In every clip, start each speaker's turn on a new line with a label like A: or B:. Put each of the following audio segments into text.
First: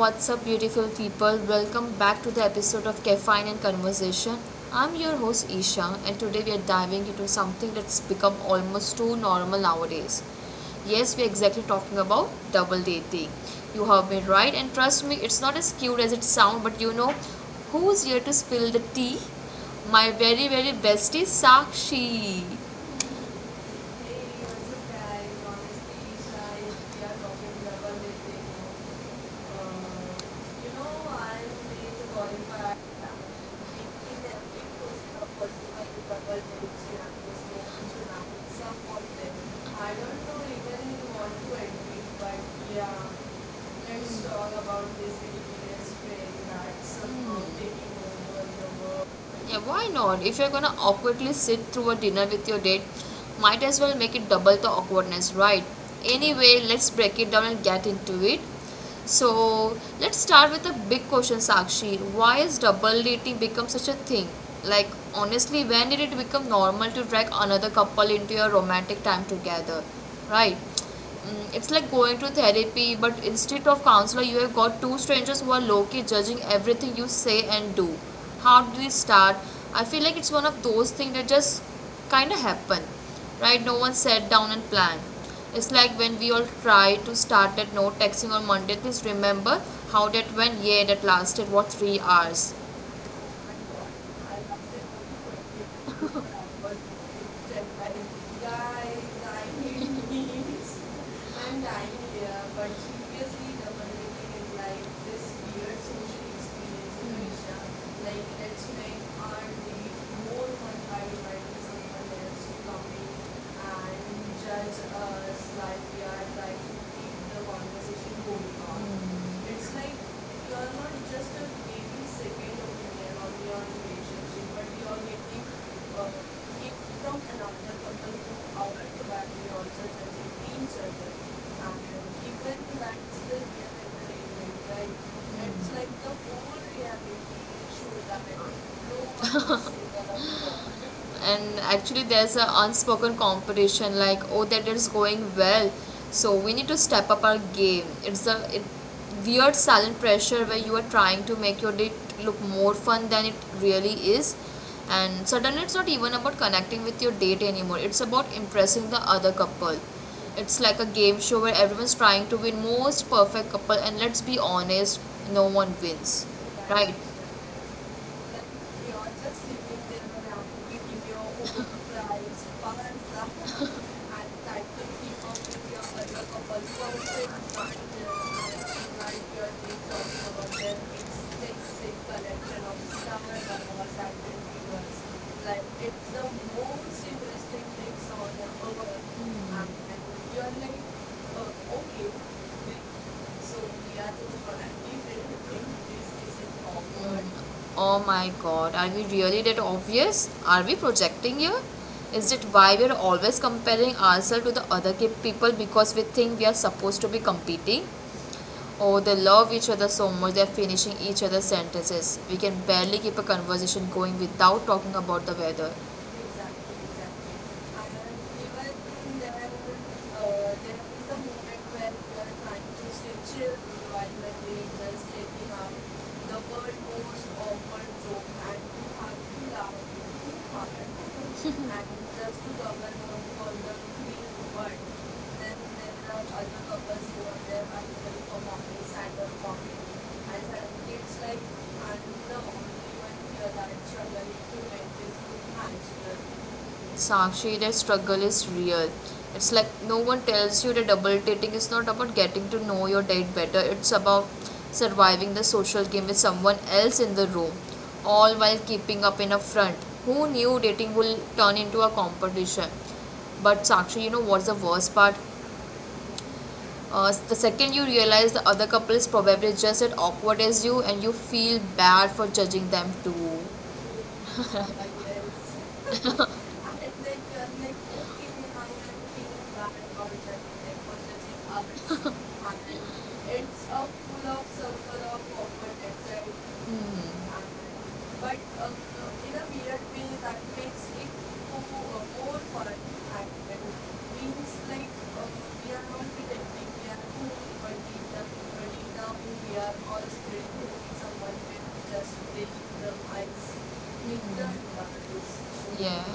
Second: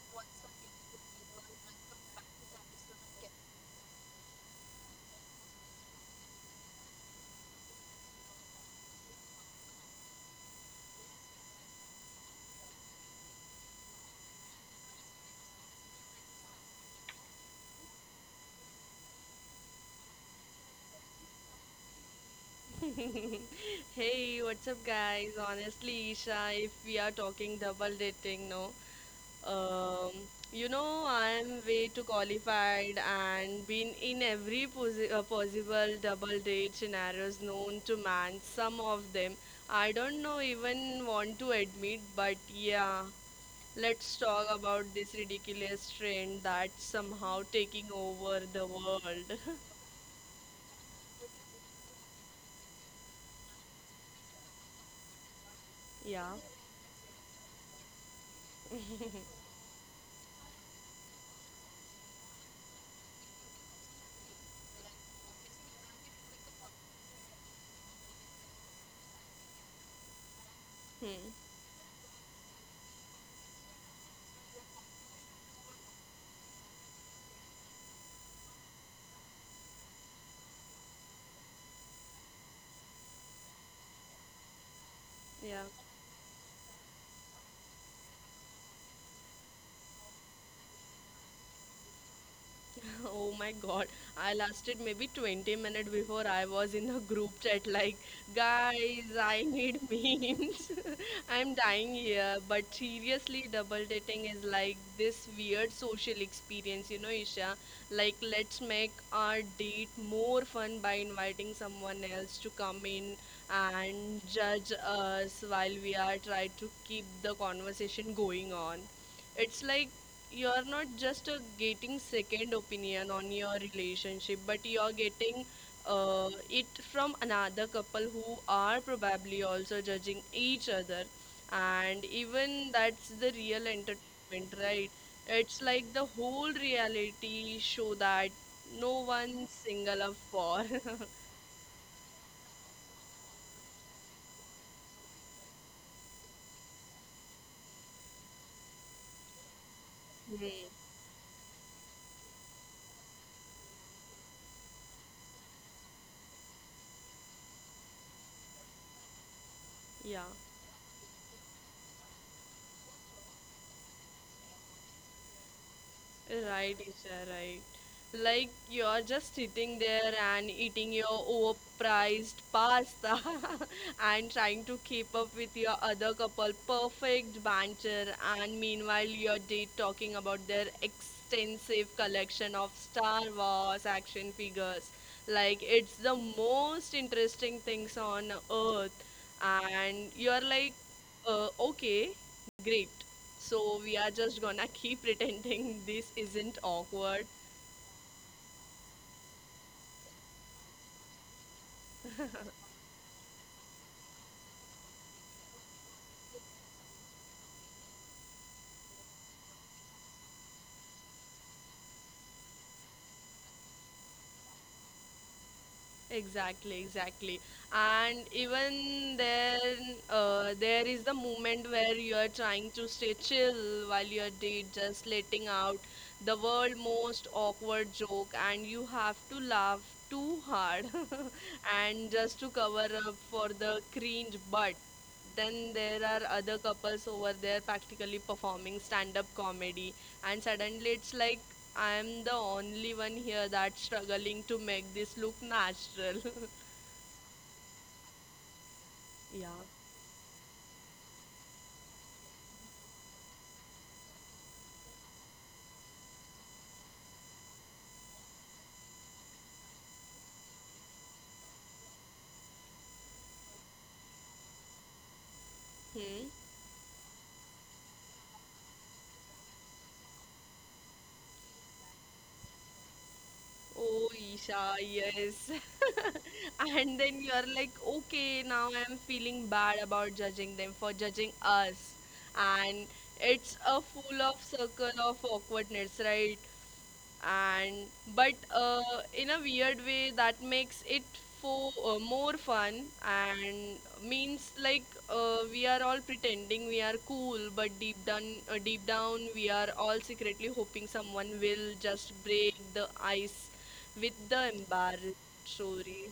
A: what's up, beautiful people? Welcome back to the episode of Caffeine and Conversation. I'm your host Isha, and today we are diving into something that's become almost too normal nowadays. Yes, we're exactly talking about double dating. You have been right, and trust me, it's not as cute as it sounds, but you know who's here to spill the tea? My very, very bestie, Sakshi. Hey,
B: Hey, what's
A: what's
B: up,
A: up guys?
B: guys?
A: Honestly,
B: Honestly, Isha,
A: Isha,
B: if we
A: we
B: are
A: are
B: talking
A: talking
B: double
A: rubber lifting.
B: dating, no, um,
A: Uh, you know, I
B: I'm way
A: made
B: too
A: the qualifier.
B: qualified and been in every possible double date scenarios known to man, some of them.
A: I
B: I don't
A: don't
B: know
A: know even
B: even
A: you want
B: want to
A: to
B: admit,
A: admit,
B: but
A: but yeah,
B: yeah, let's
A: let's
B: talk
A: talk about
B: about this
A: this
B: ridiculous
A: experience.
B: trend
A: Trend
B: that's
A: that's somehow
B: somehow taking
A: taking
B: over
A: over
B: the
A: the world.
B: world.
A: Yeah, why not? If you're gonna awkwardly sit through a dinner with your date, might as well make it double the awkwardness, right?
B: Yeah.
A: Anyway, let's break it down and get into it. So, let's start with a big question, Sakshi. Why is double dating become such a thing? Like, honestly, when did it become normal to drag another couple into your romantic time together, right?
B: Hmm.
A: Mm, it's like going to therapy, but instead of counselor, you have got two strangers who are low key judging everything you say and do. How did it start? I feel like it's one of those things that just kind of happen, right? No one sat down and planned.
B: Yeah.
A: It's like when we all try to start at no texting on Monday. Please remember how that went. Yeah, that lasted what 3 hours
B: Oh my god, I lasted maybe 20 minutes before I was in the group chat like, guys, I need memes. I'm dying here. But seriously, double dating is like this weird social experience, Isha. Like, let's make our date more fun by inviting someone else to come in and
A: judge
B: judge
A: us
B: us while
A: like
B: we
A: we
B: are
A: are
B: trying
A: like to
B: to keep
A: keep
B: the
A: the conversation
B: conversation
A: going
B: going
A: on.
B: on.
A: Mm.
B: It's
A: It's
B: like
A: like
B: you are
A: you're
B: not
A: not just
B: just
A: a
B: getting
A: maybe
B: second
A: second opinion
B: opinion
A: on
B: on your
A: your
B: relationship,
A: relationship, but
B: but you are
A: you're getting
B: getting it
A: it from
B: from another
A: another couple
B: couple
A: who
B: who
A: out
B: are
A: of the
B: probably
A: battery also
B: also judging
A: judging
B: each
A: each
B: other,
A: other. And
B: and
A: even
B: even
A: that's
B: that's the
A: the
B: real
A: real entertainment,
B: entertainment, right?
A: right? Mm. It's
B: It's
A: like
B: like the
A: the
B: whole
A: whole reality
B: reality
A: show
B: show
A: that it
B: that no one
A: no.
B: single up for.
A: And actually there's an unspoken competition, like, oh, that is going well, so we need to step up our game. Weird silent pressure
B: Hmm,
A: where you are trying to make your date look more fun than it really is, and suddenly it's not even about connecting with your date anymore, it's about impressing the other couple.
B: yeah.
A: It's like a game show where everyone's trying to win most perfect couple, and let's be honest, no one wins,
B: Right,
A: right?
B: Isha, right. Like
A: You.
B: you're just sitting there and eating your overpriced pasta and trying to keep up with your
A: So
B: other couple perfect
A: uh,
B: banter, and meanwhile
A: like
B: your date talking about their
A: so
B: extensive collection
A: Section
B: of
A: of
B: Star
A: summer ng mga
B: Wars action
A: cycling videos.
B: figures. Like
A: Like,
B: it's
A: it's
B: the
A: the most
B: most interesting
A: interesting thing
B: things
A: sa
B: on
A: the
B: earth,
A: overall act. And
B: and
A: and
B: you're
A: you're like,
B: like,
A: oh, okay.
B: okay.
A: Like,
B: Great.
A: so,
B: So
A: we
B: we are
A: are to do
B: just
A: an.
B: gonna keep pretending
A: This
B: this isn't
A: isn't awkward.
B: awkward.
A: Oh my god, are we really that obvious? Are we projecting here? Is it why we are always comparing ourselves to the other people because we think we are supposed to be competing? Oh, they love each other so much, they're finishing each other's sentences. We can barely keep a conversation going without talking about the weather.
B: Exactly,
A: Exactly,
B: exactly.
A: exactly.
B: And even
A: And even there,
B: then,
A: there
B: there is
A: is
B: the
A: a moment
B: moment where
A: when we
B: you are
A: are trying
B: trying
A: to
B: to stay
A: stay chill
B: chill while
A: while
B: you are
A: when we
B: date
A: just
B: just letting
A: taking out
B: out
A: the
B: the
A: world
B: world
A: most
B: most
A: awkward
B: awkward
A: joke
B: joke,
A: and
B: and
A: we
B: you have
A: have to
B: to
A: laugh
B: laugh
A: too
B: too
A: hard.
B: hard
A: And
B: and
A: there's
B: just to
A: two
B: cover
A: couples
B: up
A: who
B: for
A: the
B: the
A: Queen
B: cringe. But
A: Bird. Then
B: then
A: there
B: there are
A: are
B: other
A: other couples
B: couples
A: who
B: over
A: are
B: there
A: there
B: practically
A: particularly for
B: performing
A: mocking,
B: stand up
A: standard mocking.
B: comedy,
A: And
B: and
A: some
B: suddenly it's
A: like
B: like
A: I
B: I'm the
A: the only
B: only one
A: one
B: here
A: here that's
B: that's
A: struggling
B: struggling
A: to
B: to
A: make
B: make
A: this
B: this look
A: look
B: natural.
A: natural. Sakshi, that struggle is real.
B: Yeah.
A: It's like no one tells you that double dating is not about getting to know your date better, it's about surviving the social game with someone else in the room, all while keeping up in a front. Who knew dating will turn into a competition? But Sakshi, you know what's the worst part?
B: Hmm.
A: The second you realize the other couple is probably just as awkward as you, and you feel bad for judging them too.
B: Oh, Isha, yes. And then you're like, okay, now I'm feeling bad about judging them for judging us. And it's a full of circle of awkwardness, right? and but In a weird
A: Hmm.
B: way, that makes it for more fun, and means like
A: like
B: we are
A: uh,
B: all pretending we are cool, but deep
A: cool.
B: down, deep down we are all secretly hoping someone will just break the ice with the embarrassed
A: Yeah,
B: story.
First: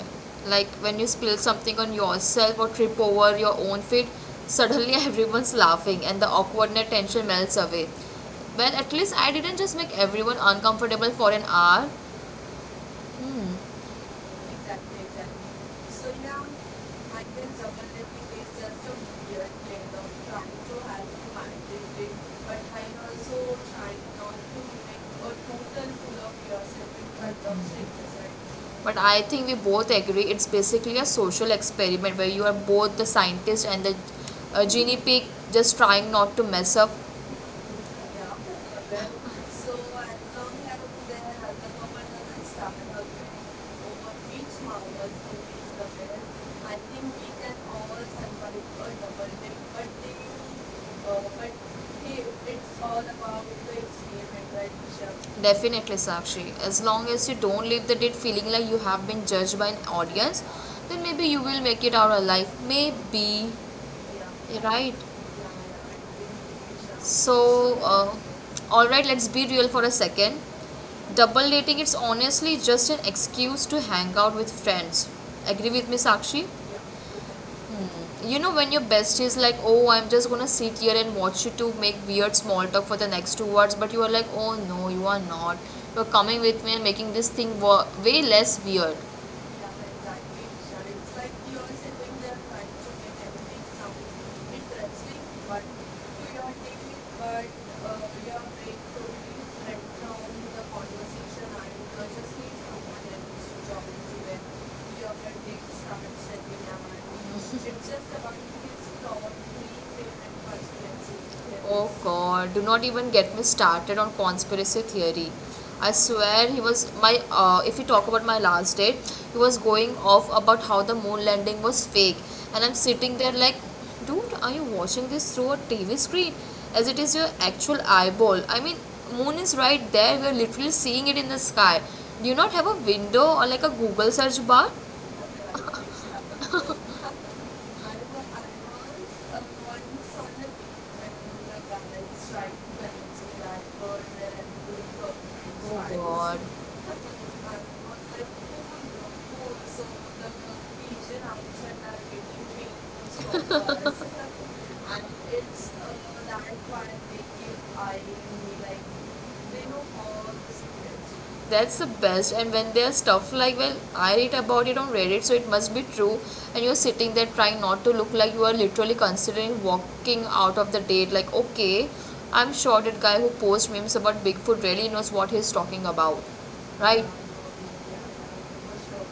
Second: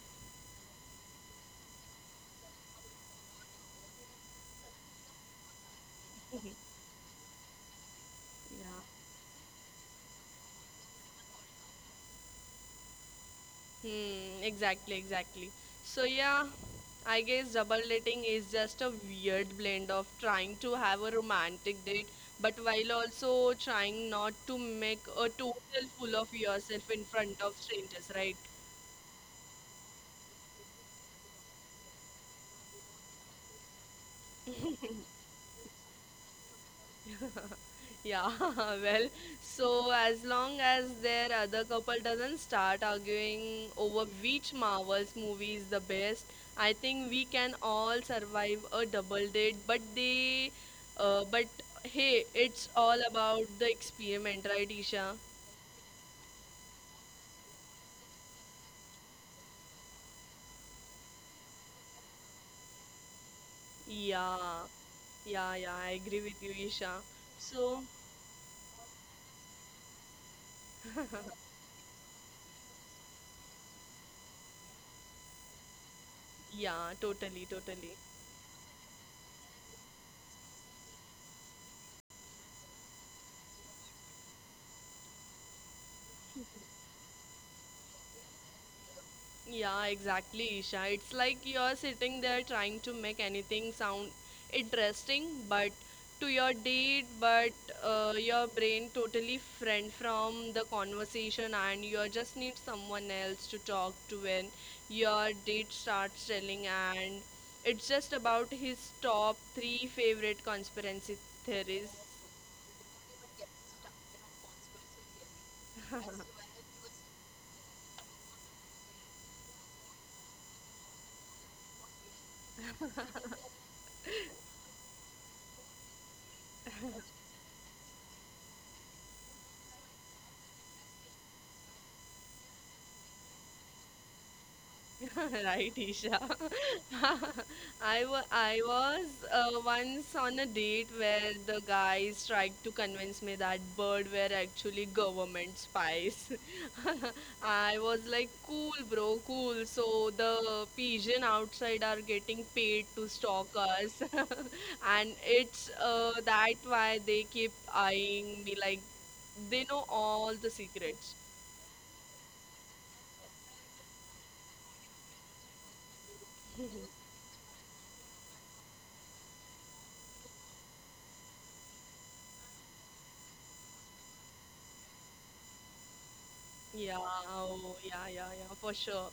A: like when you spill something on yourself or trip over your own feet, suddenly everyone's laughing and the awkwardness tension melts away. Well,
B: Yeah.
A: at least I didn't just make everyone uncomfortable for an hour. Mm.
B: Hmm, exactly,
A: Exactly, exactly.
B: exactly. So
A: So now
B: yeah,
A: I
B: I
A: can
B: guess double dating
A: supplementing is
B: is
A: just
B: just a
A: a weird
B: weird
A: blend
B: blend
A: of
B: of
A: trying
B: trying
A: to
B: to have
A: help
B: a
A: humanity
B: romantic date,
A: big,
B: but
A: but while
B: while
A: also
B: also
A: trying
B: trying
A: not
B: not
A: to
B: to
A: make
B: make
A: a
B: a
A: total
B: total
A: fool
B: fool
A: of
B: of
A: yourself
B: yourself
A: in
B: in
A: front
B: front
A: of
B: of
A: strangers,
B: strangers,
A: right?
B: right?
A: But I think we both agree it's basically a social experiment where you are both the scientist and the guinea pig, just trying not to mess up,
B: Yeah,
A: yeah.
B: well,
A: So
B: so as long as their other couple doesn't start arguing over which Marvel's movie is the best, I think we can all survive a double date. But
A: uh,
B: hey, it's all about the experiment,
A: right,
B: right, Isha?
A: Definitely, Sakshi. As long as you don't leave the date feeling like you have been judged by an audience, then maybe you will make it out alive. Maybe,
B: Yeah,
A: yeah, right?
B: yeah, yeah, I agree with you, Isha. So,
A: So, uh, alright, let's be real for a second. Double dating it's honestly just an excuse to hang out with friends. Agree with me, Sakshi?
B: yeah, totally, totally.
A: Hmm. You know when your bestie is like, oh, I'm just gonna sit here and watch you two make weird small talk for the next 2 hours, but you are like, oh no, you are not. You're coming with me and making this thing way less weird.
B: Yeah, exactly, Isha. It's like you're sitting there trying to make anything sound interesting, but to your date, but your brain totally friend from the conversation, and you just need someone else to talk to when your date starts telling, and it's just about his top three favorite conspiracy theories.
A: Oh god, do not even get me started on conspiracy theory. I swear he was my. If we talk about my last date, he was going off about how the moon landing was fake, and I'm sitting there like, dude, are you watching this through a TV screen? As it is your actual eyeball. I mean, moon is right there. We are literally seeing it in the sky. Do you not have a window or like a Google search bar?
B: Right, Isha. I was once on a date where the guys tried to convince me that bird were actually government spies.
A: God.
B: I was like, cool, bro, cool. So the pigeon outside are getting paid to
A: and
B: stalk us, and it's
A: it's
B: that
A: That
B: why they keep
A: if I
B: eyeing me
A: really
B: like they
A: like
B: know
A: know all
B: all the
A: the
B: secrets.
A: secrets. That's the best. And when there's stuff like, well, I read about it on Reddit, so it must be true. And you're sitting there trying not to look like you are literally considering walking out of the date. Like, okay, I'm sure that guy who posts memes about Bigfoot really knows what he's talking about,
B: Yeah,
A: right?
B: oh, yeah, yeah, yeah, for
A: Sure.
B: sure.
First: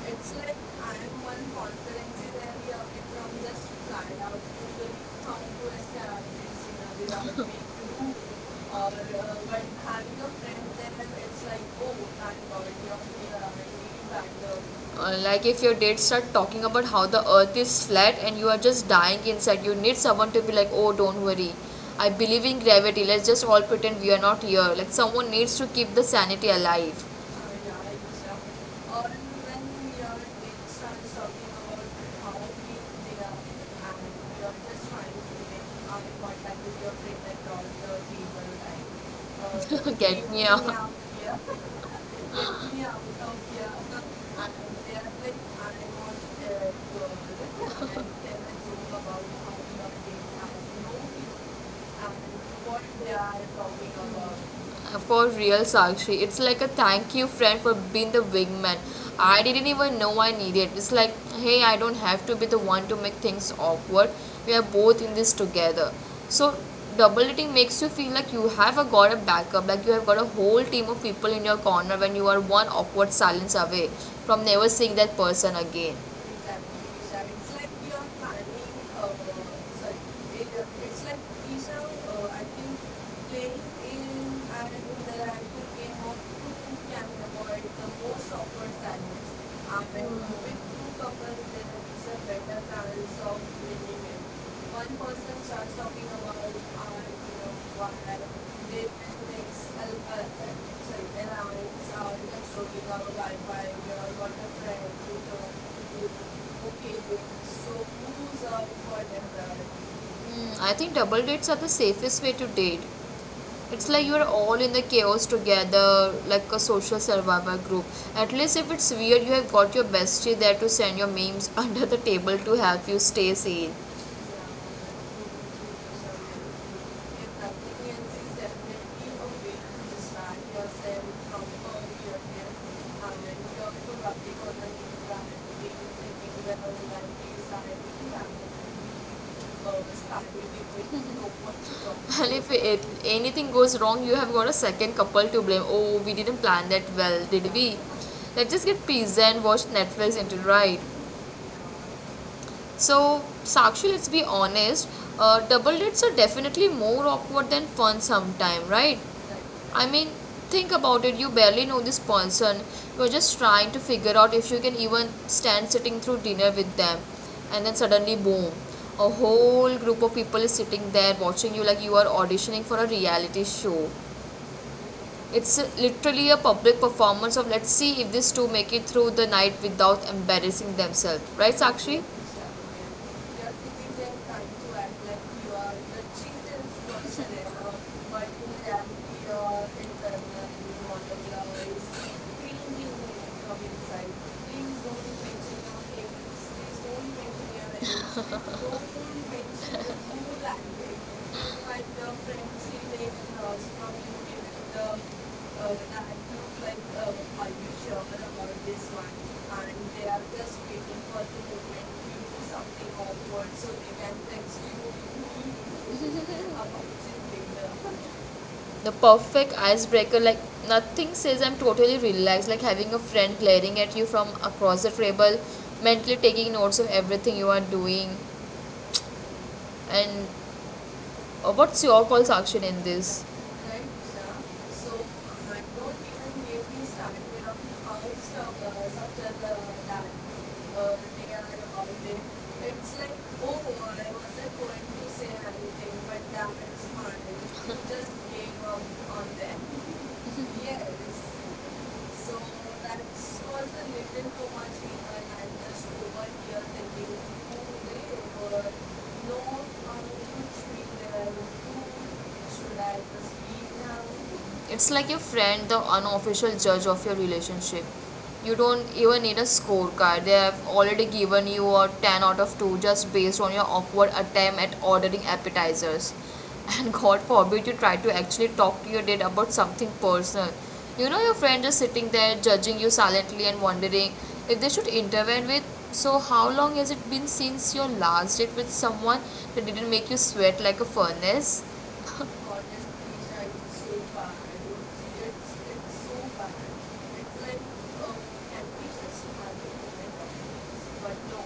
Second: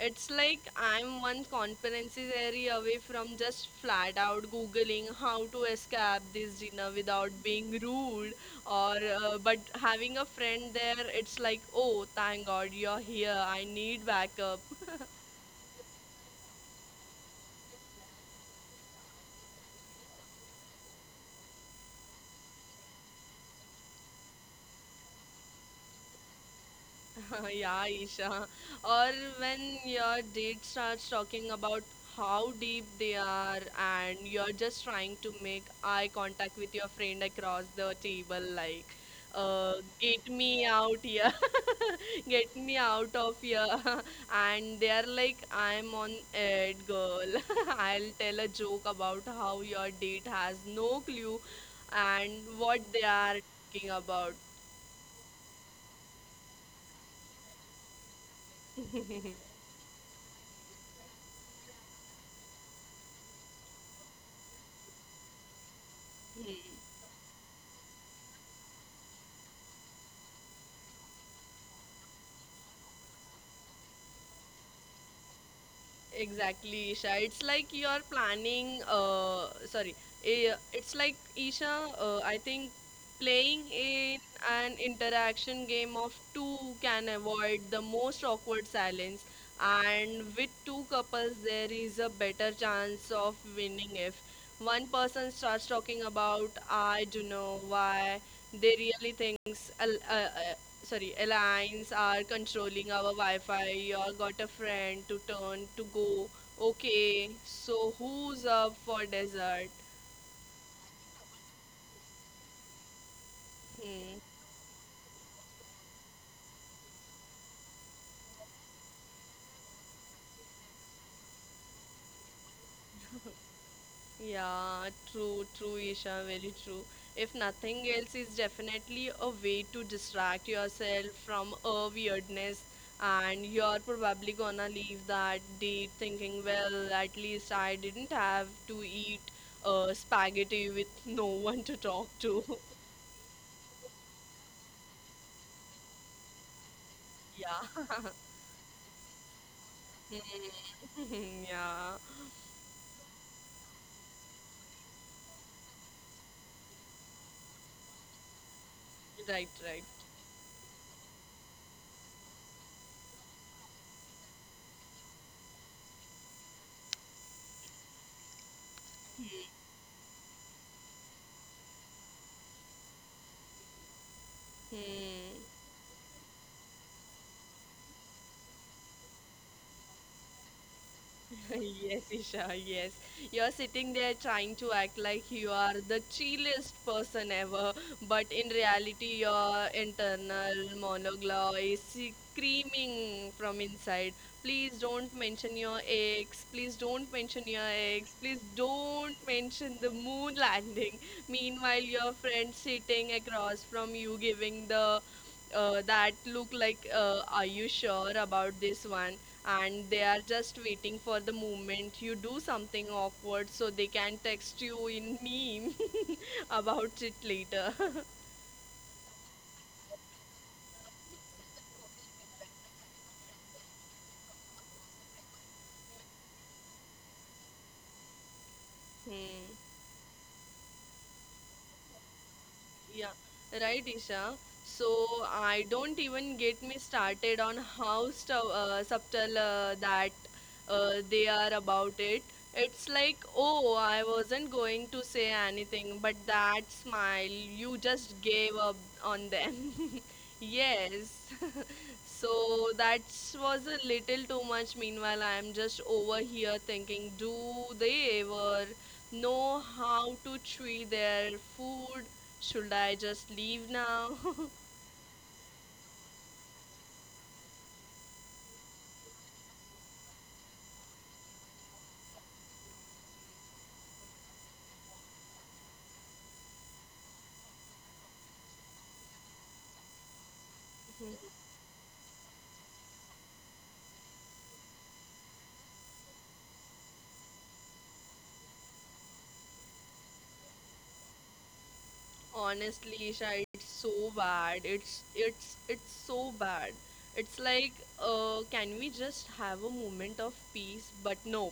B: It's
A: It's like
B: like
A: I'm
B: I'm
A: one
B: one
A: confidence
B: competency
A: and we
B: area
A: are
B: away
A: okay, from
B: from
A: just
B: just
A: fly
B: flat
A: out
B: out
A: to the
B: googling
A: how
B: how to
A: to
B: escape this
A: establish you
B: dinner
A: know without.
B: without
A: Me too.
B: being rude,
A: Or
B: or but
A: But having
B: having a
A: a friend
B: friend
A: then
B: there, it's
A: it's
B: like,
A: like, oh,
B: oh,
A: thank
B: thank
A: God
B: God you're
A: you're
B: here. I need
A: here.
B: backup.
A: Like if your dates start talking about how the earth is flat and you are just dying inside, you need someone to be like, oh don't worry, I believe in gravity. Let's just all pretend we are not here. Like someone needs to keep the sanity alive.
B: Yeah, Isha.
A: Yeah, or
B: Or
A: when
B: when
A: your
B: your date
A: kids are
B: starts
A: talking
B: talking about
A: about how
B: how deep
A: weak
B: they
A: they are,
B: are, and
A: and
B: you're
A: you're
B: just
A: just trying
B: trying to
A: to
B: make
A: make
B: eye
A: eye
B: contact
A: contact
B: with
A: with
B: your
A: your friend
B: friend across
A: across
B: the table, like, uh,
A: the table, like, get
B: get
A: me
B: me
A: out.
B: out here,
A: Yeah.
B: get me out of here. And they're like, I'm on it, girl. I'll tell a joke about how your date has no clue and what
A: What
B: they
A: they
B: are
A: are
B: talking
A: talking about.
B: about.
A: For real, Sakshi, it's like a thank you, friend, for being the wingman. I didn't even know I needed. It's like, hey, I don't have to be the one to make things awkward. We are both in this together. So,
B: Hmm.
A: double dating makes you feel like you have a, got a backup, like you have got a whole team of people in your corner when you are one awkward silence away from never seeing that person again. Exactly.
B: Exactly, Isha. It's
A: Exactly.
B: like you're planning,
A: Uh,
B: sorry,
A: like
B: eh,
A: uh,
B: It's like, Isha, I think playing in an interaction game of two can avoid the most awkward silence, and with
A: Um,
B: two couples, there is a better chance of winning if one
A: One
B: person
A: person
B: starts
A: starts
B: talking
A: talking about,
B: about, I don't
A: you know,
B: know
A: what it
B: why they really
A: makes
B: thinks,
A: a sorry,
B: sorry, airlines
A: allowance or
B: are
A: controlling
B: controlling
A: our
B: our Wi-Fi.
A: guidelines or
B: Your
A: what
B: got a
A: a friend
B: friend
A: who
B: to turn to
A: don't
B: go.
A: okay
B: Okay,
A: with. So
B: so who's
A: who's up
B: up for
A: for
B: dessert?
A: dinner? Mm, I think double dates are the safest way to date. It's like
B: Hmm.
A: you're all in the chaos together, like a social survival group. At least if it's weird, you have got your bestie there to send your memes under the table to help you stay sane.
B: Yeah, true, true, Isha, very true. If nothing else, is definitely a way to distract yourself from a weirdness, and you're
A: And
B: probably gonna leave that date thinking, well, at least I
A: like,
B: didn't have to eat spaghetti with no one to talk
A: well, if
B: to.
A: it, anything goes wrong, you have got a second couple to blame. Oh, we didn't plan that well, did we? Let's just get pizza and watch
B: Yeah.
A: Netflix until right.
B: Yeah,
A: So, Sakshi, let's be honest. Double dates are definitely more awkward than fun sometime, right?
B: right, right.
A: I mean, think about it. You barely know this person. You're just trying to figure out if you can even stand sitting through dinner with them, and then suddenly, boom, a whole group of people is sitting there watching you like you are auditioning for a reality show.
B: Hmm.
A: It's literally a public performance of let's see if these two make it through the night without embarrassing themselves. Right, Sakshi?
B: Yes, Isha, yes. You're sitting there trying to act like you are the chillest person ever, but in reality, your internal monologue is screaming from inside. Please don't mention your ex. Please don't mention your ex.
A: Don't
B: Please
A: mention
B: don't mention the moon
A: your
B: landing.
A: language.
B: Meanwhile,
A: Like the
B: your
A: French
B: friend sitting
A: language was
B: across from
A: from
B: you
A: UK
B: giving
A: with the
B: the that look
A: language like
B: like, are you
A: Polish,
B: sure
A: German about
B: about
A: this
B: this
A: one,
B: one?
A: and
B: And they
A: they
B: are
A: are just
B: just waiting
A: waiting
B: for
A: for
B: the
A: the moment
B: moment you
A: you do
B: do something
A: something
B: awkward,
A: awkward so
B: so they
A: they can
B: can
A: text
B: text you in
A: you
B: meme
A: about
B: about it
A: it later.
B: later.
A: The perfect icebreaker, like nothing says I'm totally relaxed, like having a friend glaring at you from across the table, mentally taking notes of everything you are doing,
B: Hmm.
A: and what's your call's action in
B: Yeah,
A: this? Right,
B: right,
A: yeah.
B: Isha. So
A: So I
B: I
A: do
B: don't
A: even
B: even
A: give
B: get me
A: me started
B: started
A: with
B: on
A: house
B: how
A: of such
B: subtle that they
A: they are
B: are about
A: housing.
B: it.
A: It's
B: It's
A: like,
B: like,
A: oh,
B: oh, I
A: I wasn't
B: wasn't
A: going
B: going to
A: to say
B: say
A: anything,
B: anything, but
A: but that
B: that
A: is fine.
B: smile, you
A: It just
B: just
A: gave
B: gave up
A: up on
B: on
A: them.
B: them. Yes.
A: Yes. So
B: So
A: that
B: that
A: was
B: was
A: a
B: a little
A: little
B: too
A: too much
B: much.
A: even
B: Meanwhile, I
A: and
B: am just
A: just
B: over
A: over
B: here
A: here thinking
B: thinking, do
A: who they
B: they ever
A: were. No,
B: know
A: I'm
B: how to
A: too free
B: chew
A: there.
B: their
A: Who
B: food? Should
A: should I
B: I just
A: just
B: leave
A: leave
B: now?
A: now? It's like your friend, the unofficial judge of your relationship. You don't even need a scorecard. They have already given you a 10 out of 2 just based on your awkward attempt at ordering appetizers. And God forbid you try to actually talk to your dad about something personal. You know, your friend is sitting there judging you silently and wondering if they should intervene with. So, how long has it been since your last date with someone that didn't make you sweat like a furnace? Honestly, I
B: Honestly, Isha,
A: was
B: it's
A: so
B: so
A: bad.
B: bad. It's it's
A: It's,
B: it's
A: it's so
B: so
A: bad.
B: bad. It's
A: It's like,
B: like,
A: um, and
B: can we
A: we
B: just
A: just had
B: have a
A: it in
B: moment
A: the
B: of peace?
A: documents,
B: But
A: but
B: no,
A: no.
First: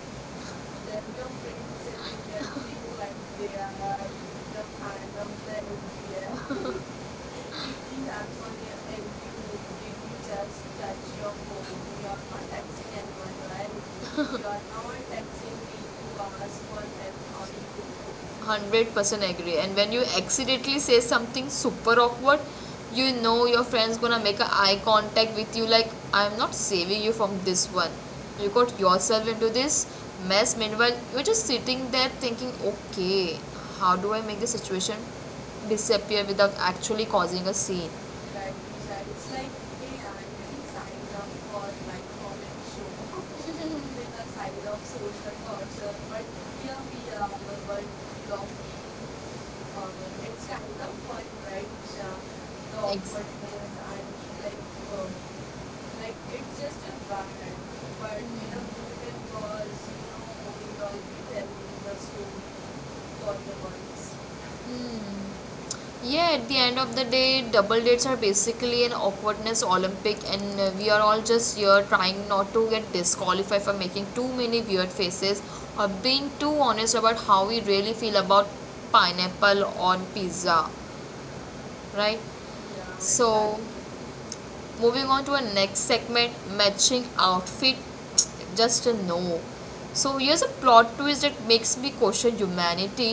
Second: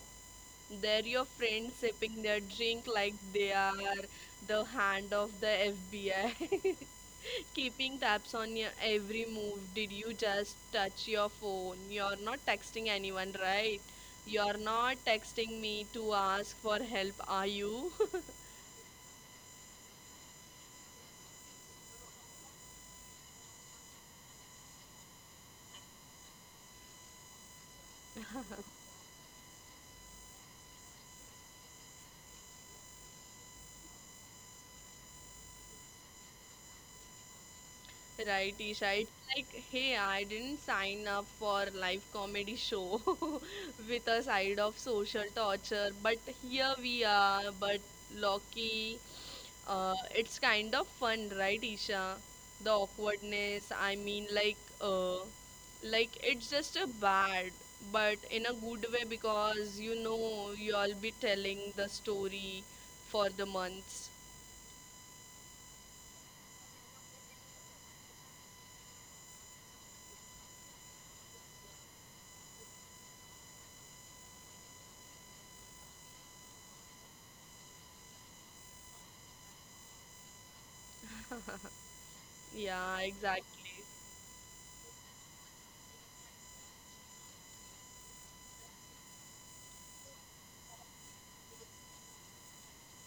A: They're
B: they're
A: not
B: your friends
A: documents and
B: sipping their
A: just
B: drink
A: feel
B: like
A: like they
B: they
A: are
B: are
A: like the
B: the hand of the FBI,
A: random therapy. People
B: keeping
A: are
B: tabs on
A: funny
B: your
A: your
B: every
A: you,
B: move.
A: you
B: Did you
A: you
B: just
A: just touch
B: touch
A: your
B: your
A: phone,
B: phone?
A: you
B: You're
A: are
B: not
A: contacting
B: texting
A: anyone,
B: anyone,
A: right?
B: right?
A: You
B: You're
A: are not
B: not
A: texting
B: texting
A: me
B: me to
A: to
B: ask
A: ask for
B: for help,
A: help or
B: are
A: to
B: you?
A: 100% agree. And when you accidentally say something super awkward, you know your friend's gonna make an eye contact with you like, I'm not saving you from this one. You got yourself into this mess. Meanwhile, you're just sitting there thinking, okay, how do I make the situation disappear without actually causing a scene, like,
B: Right, Isha.
A: yeah,
B: It's
A: it's like
B: like,
A: they
B: hey, I
A: aren't
B: didn't sign
A: signed up
B: up
A: for
B: for
A: like
B: live
A: comment
B: comedy
A: show
B: show with
A: with a
B: a
A: side
B: side
A: of
B: of social
A: social culture,
B: torture, but
A: but
B: here
A: here we
B: we
A: are on
B: are.
A: the
B: But
A: world of
B: Loki,
A: um
B: it's
A: it's
B: kind
A: kind
B: of
A: of fun,
B: fun, right,
A: right?
B: Isha? The
A: The Ex- awkwardness
B: awkwardness. I
A: and
B: mean, like,
A: like like it's
B: it's
A: just
B: just a
A: a
B: bad,
A: environment, but
B: but
A: mm-hmm, in
B: in a
A: a
B: good way,
A: musical was,
B: because
A: you
B: you
A: know, we
B: know you'll
A: all
B: be
A: be
B: telling
A: telling
B: the
A: the story
B: story for
A: for
B: the
A: the ones.
B: months.
A: Hmm. Yeah, at the end of the day, double dates are basically an awkwardness Olympic, and we are all just here trying not to get disqualified for making too many weird faces or being too honest about how we really feel about pineapple on pizza, right? Yeah,
B: Yeah,
A: so,
B: exactly.
A: exactly, moving on to our next segment matching outfit, just a no. So here's a plot twist that makes me question humanity.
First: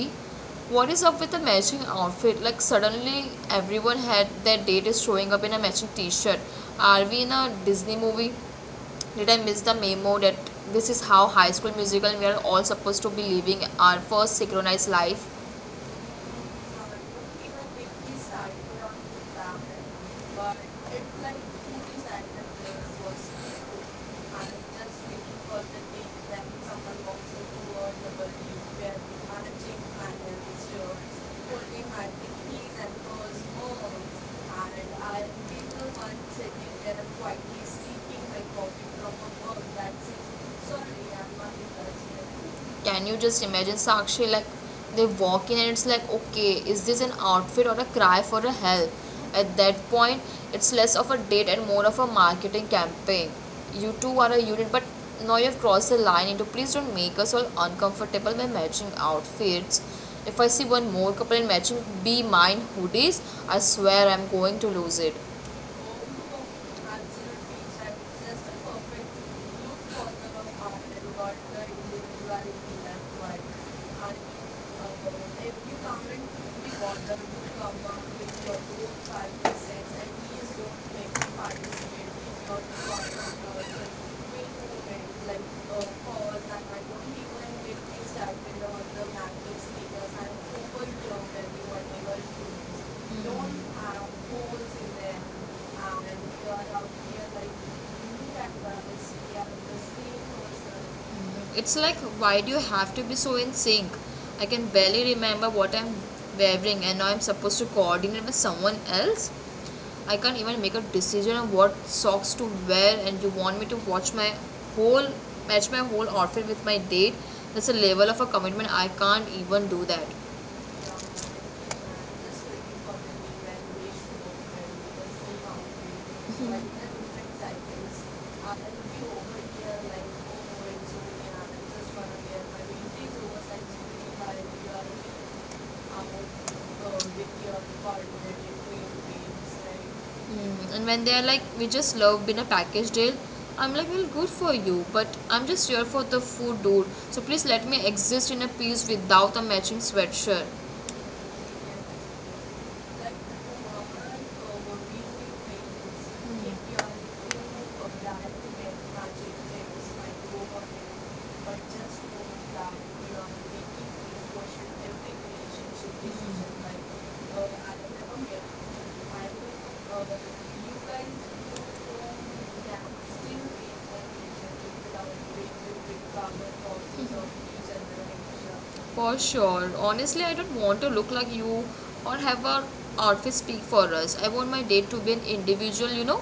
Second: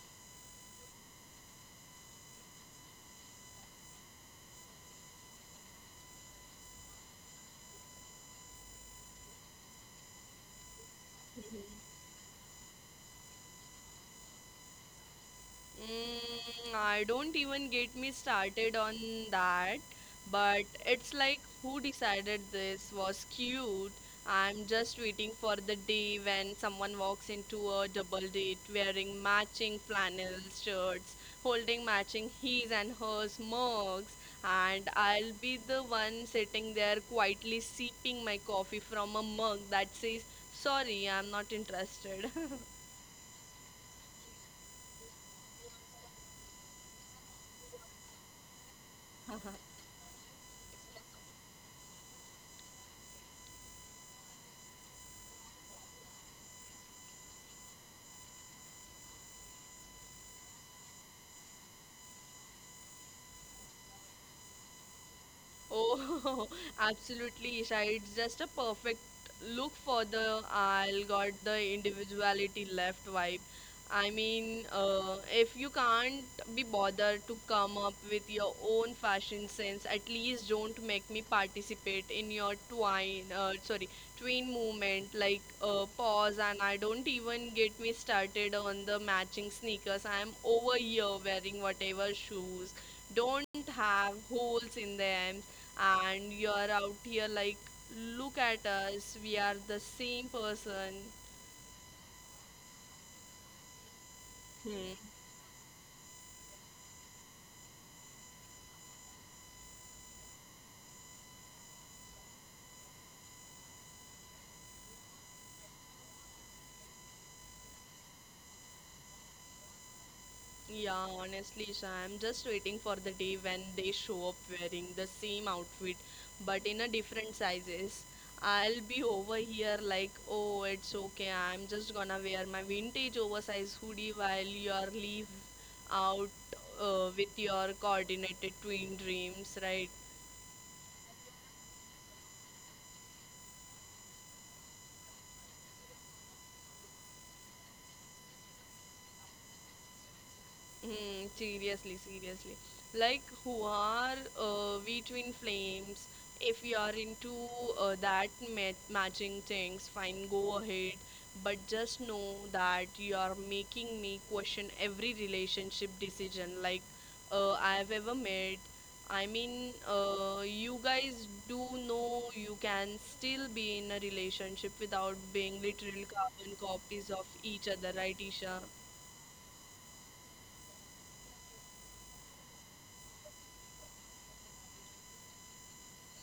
A: What is up with the matching outfit, like, suddenly everyone had their date is showing up in a matching t-shirt? Are we in a Disney movie? Did I miss the memo that this is how High School Musical we are all supposed to be living our first synchronized life?
B: Mm, I don't even get me started on that, but it's like, who decided this was cute? I'm just waiting for the day when someone walks into a double date wearing matching flannel shirts, holding matching his and hers mugs, and I'll be the one sitting there
A: Quietly
B: quietly
A: seeking
B: sipping my
A: my
B: coffee
A: copy from
B: from a
A: a
B: mug
A: book that
B: that says,
A: says, sorry,
B: sorry, I'm
A: I'm not
B: not interested.
A: interested. Can you just imagine, Sakshi, like, they walk in and it's like, okay, is this an outfit or a cry for a help? At that point, it's less of a date and more of a marketing campaign. You two are a unit, but now you have crossed the line into, please don't make us all uncomfortable by matching outfits. If I see one more couple in matching be mine hoodies, I swear I'm going to lose it.
B: Oh, absolutely, Isha. It's just a perfect look for the I'll got the individuality left vibe. I mean, if you can't be bothered to come up with your own
A: five
B: fashion
A: percent
B: sense,
A: And
B: at
A: please
B: least
A: don't
B: don't make
A: make me
B: me participate in your
A: participate
B: tween movement,
A: in
B: like
A: your uh,
B: pause. And I don't even get me started on the matching sneakers. I am over here wearing whatever shoes don't have holes in them, and you're
A: um,
B: out here
A: like
B: like, look at us, we are the same person.
A: It's like, why do you have to be so in sync? I can barely
B: Hmm.
A: remember what I'm wearing, and now I'm supposed to coordinate with someone else. I can't even make a decision on what socks to wear, and you want me to watch my whole match my whole outfit with my date. That's a level of a commitment I can't even do that.
B: Yeah, honestly, Isha, I'm just waiting for the day when they show up wearing the same outfit, but in a different sizes. I'll be over here like, oh, it's okay, I'm just gonna wear my vintage oversized hoodie while you're leave out with your coordinated twin dreams, right?
A: Mm, and when they're like, we just love being a package deal, I'm like, well, good for you, but I'm just here for the food, dude. So please let me exist in a peace without a matching sweatshirt.
B: Hmm,
A: But
B: seriously, seriously. Like, who are we, twin flames? If you are into that matching things, fine, go ahead. But just
A: just for
B: know
A: that,
B: that you
A: we
B: are making
A: making
B: me
A: a
B: question
A: portion of
B: every
A: the
B: relationship
A: relationship decision,
B: decision, like
A: like, oh,
B: I
A: I
B: have
A: do
B: ever
A: have a
B: made. I mean, you
A: uh,
B: guys do know you can still be in a relationship without being literal carbon copies of each other, right, Isha?
A: for sure. Honestly, I don't want to look like you or have our outfit speak for us. I want my date to be an individual, you know?